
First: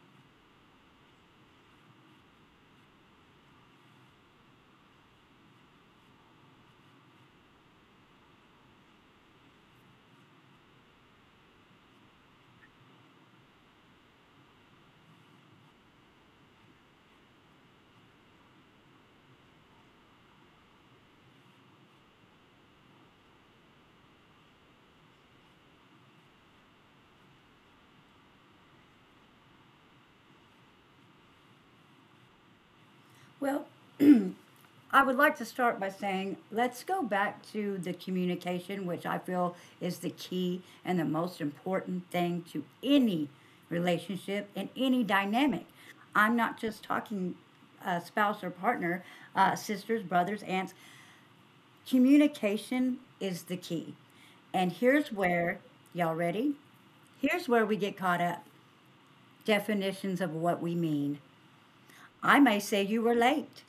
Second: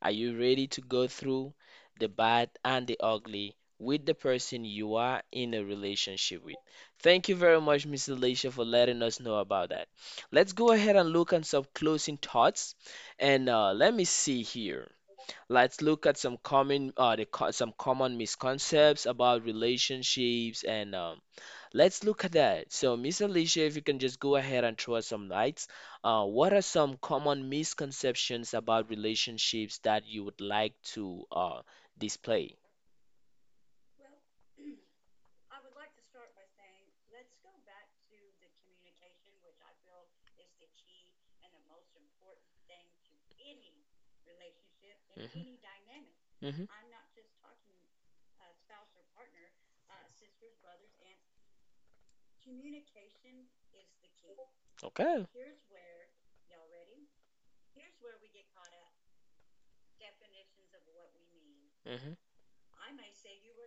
Speaker 1: are you ready to go through the bad and the ugly with the person you are in a relationship with? Thank you very much, Miss Alicia, for letting us know about that. Let's go ahead and look at some closing thoughts. And Let me see here. Let's look at some common, some common misconceptions about relationships and let's look at that. So, Miss Alicia, if you can just go ahead and throw us some lights. What are some common misconceptions about relationships that you would like to display?
Speaker 2: Well, I would like to start by saying, let's go back to the communication, which I feel is the key and the most important thing to any relationship and any dynamic. I'm
Speaker 1: Mhm,
Speaker 2: not
Speaker 1: mhm.
Speaker 2: just talking spouse or partner, sisters, brothers, aunts. Communication is the key. And here's
Speaker 1: Okay.
Speaker 2: where, y'all ready? Here's where we get caught up, definitions of what we mean.
Speaker 1: hmm
Speaker 2: I may say you were late,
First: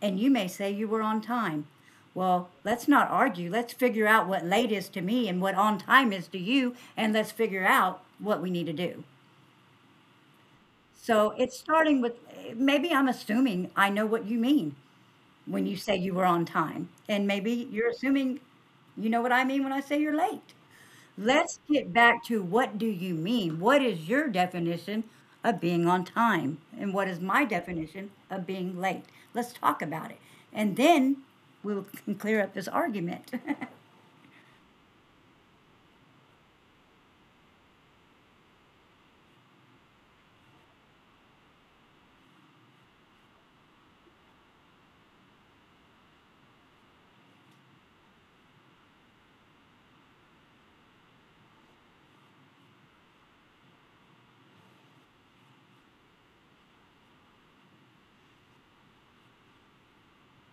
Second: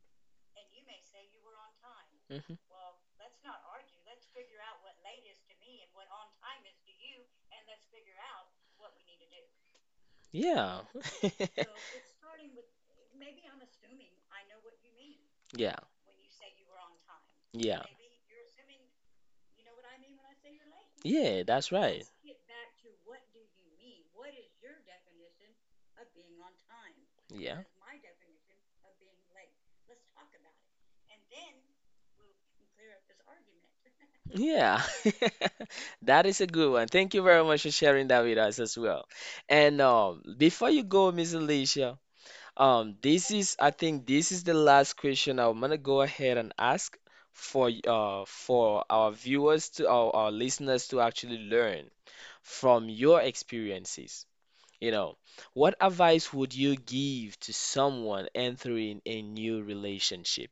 Speaker 2: and you may say you were on time. Well,
Speaker 1: hmm
Speaker 2: let's not argue. Let's figure out what late is to me and what on time is to you, and let's figure out what we need to do.
Speaker 1: Yeah.
Speaker 2: So it's starting with, maybe I'm assuming I know what you mean when you
Speaker 1: Yeah.
Speaker 2: say you were on time, and maybe
Speaker 1: Yeah.
Speaker 2: you're assuming you know what I mean when I say you're late.
Speaker 1: Yeah,
Speaker 2: Let's
Speaker 1: that's
Speaker 2: get
Speaker 1: right.
Speaker 2: back to, what do you mean? What is your definition of being on time? And what is my
Speaker 1: Yeah.
Speaker 2: definition of being late? Let's talk about it. And then we can clear up this argument.
Speaker 1: Yeah, that is a good one. Thank you very much for sharing that with us as well. And Before you go, Miss Alicia, this is I think this is the last question I'm gonna go ahead and ask for for our viewers to our listeners to actually learn from your experiences. You know, what advice would you give to someone entering a new relationship?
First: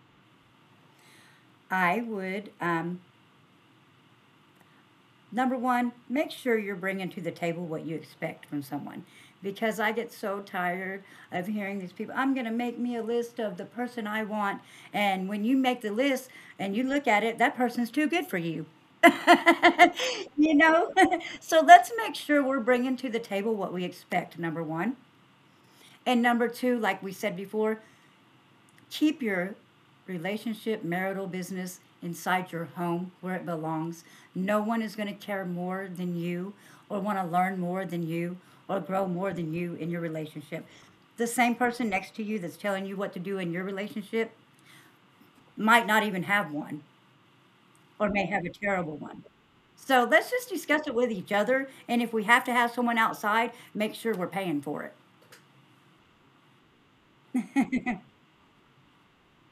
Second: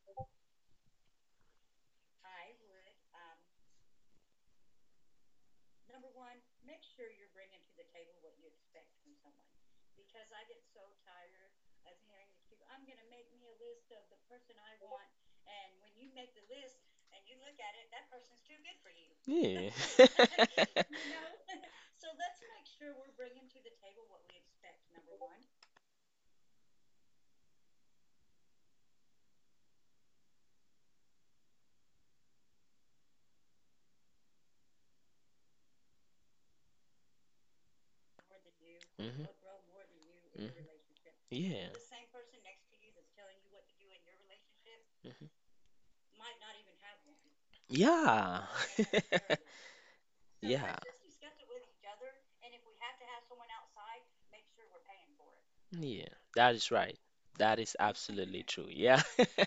Speaker 2: I would, number one, make sure you're bringing to the table what you expect from someone. Because I get so tired of hearing these people, I'm going to make me a list of the person I want. And when you make the list and you look at it, that person's too good for you.
Speaker 1: Yeah.
Speaker 2: You know? So let's make sure we're bringing to the table what we expect, number one. And number two, like we said before, keep your relationship, marital business inside your home where it belongs. No one is going to care more than you or want to learn more than you or grow
Speaker 1: Mhm.
Speaker 2: more than you in your
Speaker 1: Mhm.
Speaker 2: relationship. The same
Speaker 1: Yeah.
Speaker 2: person next to you that's telling you what to do in your relationship
Speaker 1: Mhm.
Speaker 2: might not even have one, or may have
Speaker 1: Yeah.
Speaker 2: a terrible one. So let's just discuss it with each other, and if we have to have someone outside, make sure we're
Speaker 1: Yeah.
Speaker 2: paying for it.
Speaker 1: Yeah, that is right. That is absolutely true. Yeah,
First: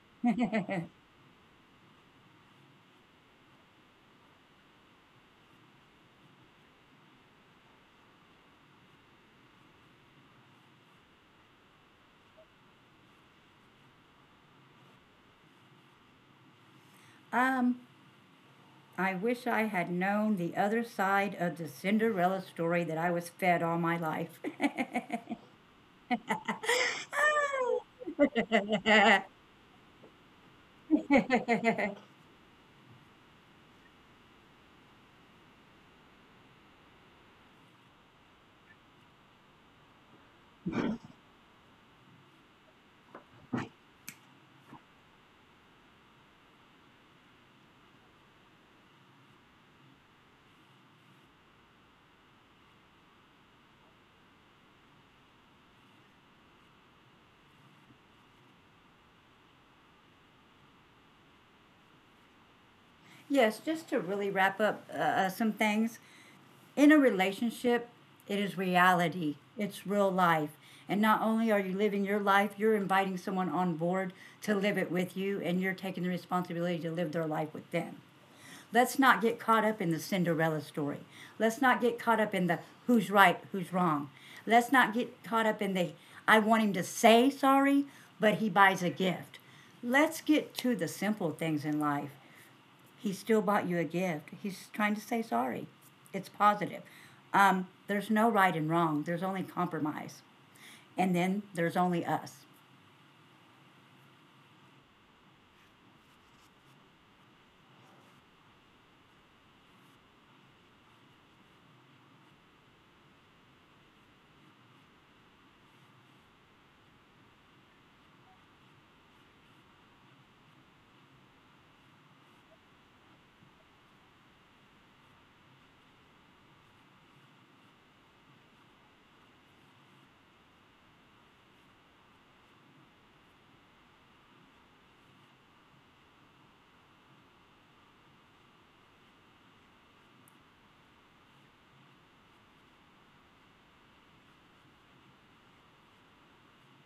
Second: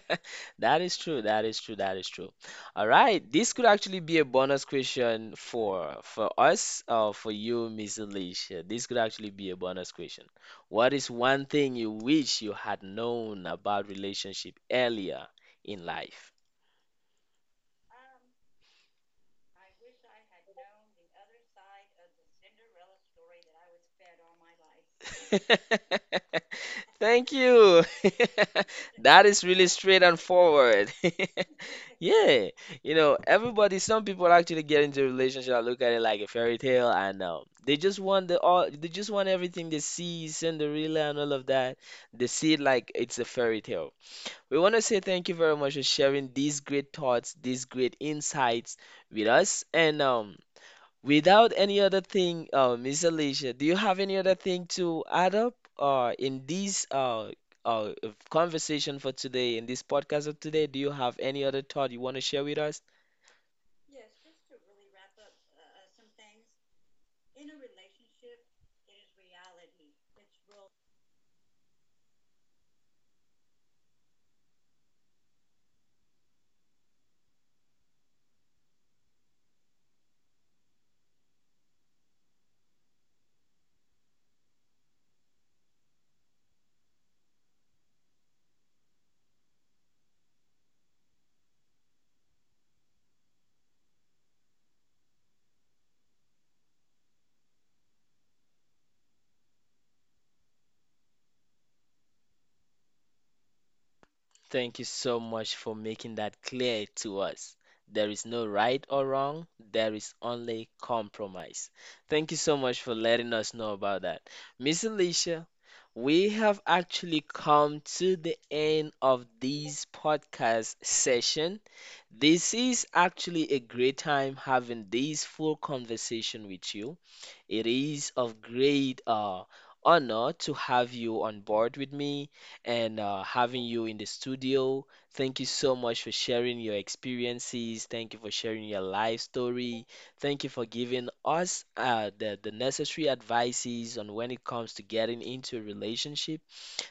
Speaker 1: that is true. That is true. That is true. All right, this could actually be a bonus question for us or for you, Miss Alicia. This could actually be a bonus question. What is one thing you wish you had known about relationship earlier in life?
Speaker 2: Um, I wish I had known the other side of the Cinderella story that I was fed all my life.
Speaker 1: That I was fed all my life. Thank you. That is really straight and forward. Yeah. You know, everybody, some people actually get into a relationship and look at it like a fairy tale and they just want everything they see, Cinderella and all of that. They see it like it's a fairy tale. We want to say thank you very much for sharing these great thoughts, these great insights with us. And Without any other thing, Miss Alicia, do you have any other thing to add up in this uh, conversation for today, in this podcast of today? Do you have any other thought you want to share with us?
Speaker 2: Yes, just to really wrap up some things. In a relationship, it is reality, it's real life. And not only are you living your life, you're inviting someone on board to live it with you, and you're taking the responsibility to live their life with them. Let's not get caught up in the Cinderella story. Let's not get caught up in the who's right, who's wrong. Let's not get caught up in the I want him to say sorry, but he buys a gift. Let's get to the simple things in life. He still bought you a gift. He's trying to say sorry. It's positive. There's no right and wrong, there's only compromise. And then there's only us.
Speaker 1: Thank you so much for making that clear to us. There is no right or wrong, there is only compromise. Thank you so much for letting us know about that. Miss Alicia, we have actually come to the end of this podcast session. This is actually a great time having this full conversation with you. It is of great honor to have you on board with me and having you in the studio. Thank you so much for sharing your experiences. Thank you for sharing your life story. Thank you for giving us the necessary advices on when it comes to getting into a relationship.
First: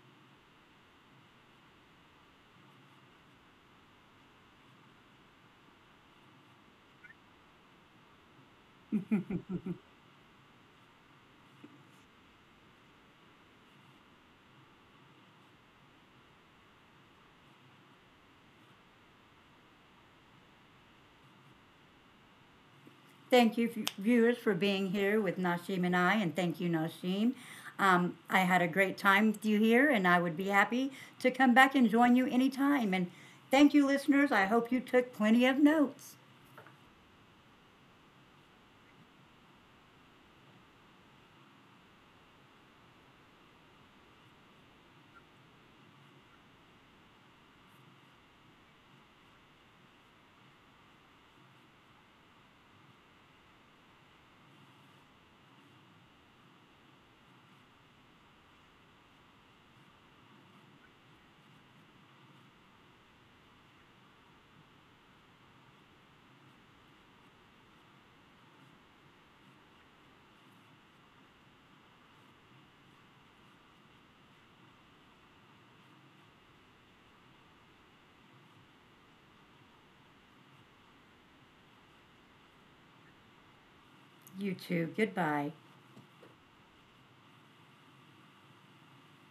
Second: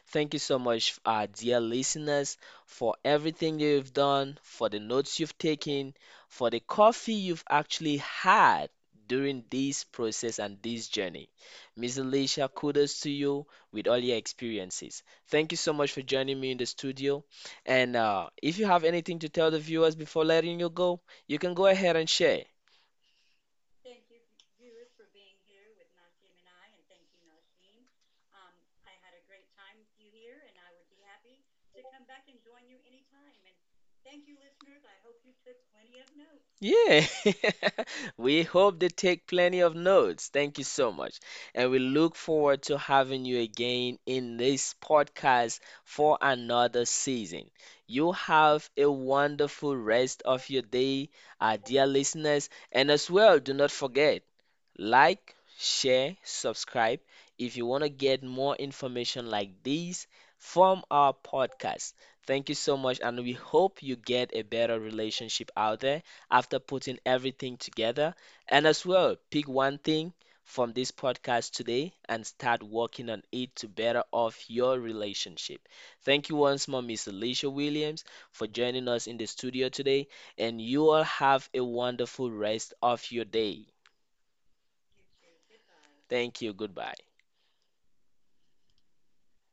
Speaker 1: Thank you so much, dear listeners, for everything you've done, for the notes you've taken, for the coffee you've actually had during this process and this journey. Miss Alicia, kudos to you with all your experiences. Thank you so much for joining me in the studio. And if you have anything to tell the viewers before letting you go, you can go ahead and share.
Speaker 2: Thank you, viewers, for being here with Nashim and I, and thank you, Nashim. I had a great time with you here, and I would be happy to come back and join you anytime. And thank you, listeners. I hope you took plenty of notes.
Speaker 1: Yeah, we hope they take plenty of notes. Thank you so much. And we look forward to having you again in this podcast for another season. You have a wonderful rest of your day, our dear listeners. And as well, do not forget. Like, share, subscribe if you want to get more information like these from our podcast. Thank you so much, and we hope you get a better relationship out there after putting everything together. And as well, pick one thing from this podcast today and start working on it to better off your relationship. Thank you once more, Miss Alicia Williams, for joining us in the studio today, and you all have a wonderful rest of your day.
Speaker 2: You too. Goodbye.
Speaker 1: Thank you. Goodbye.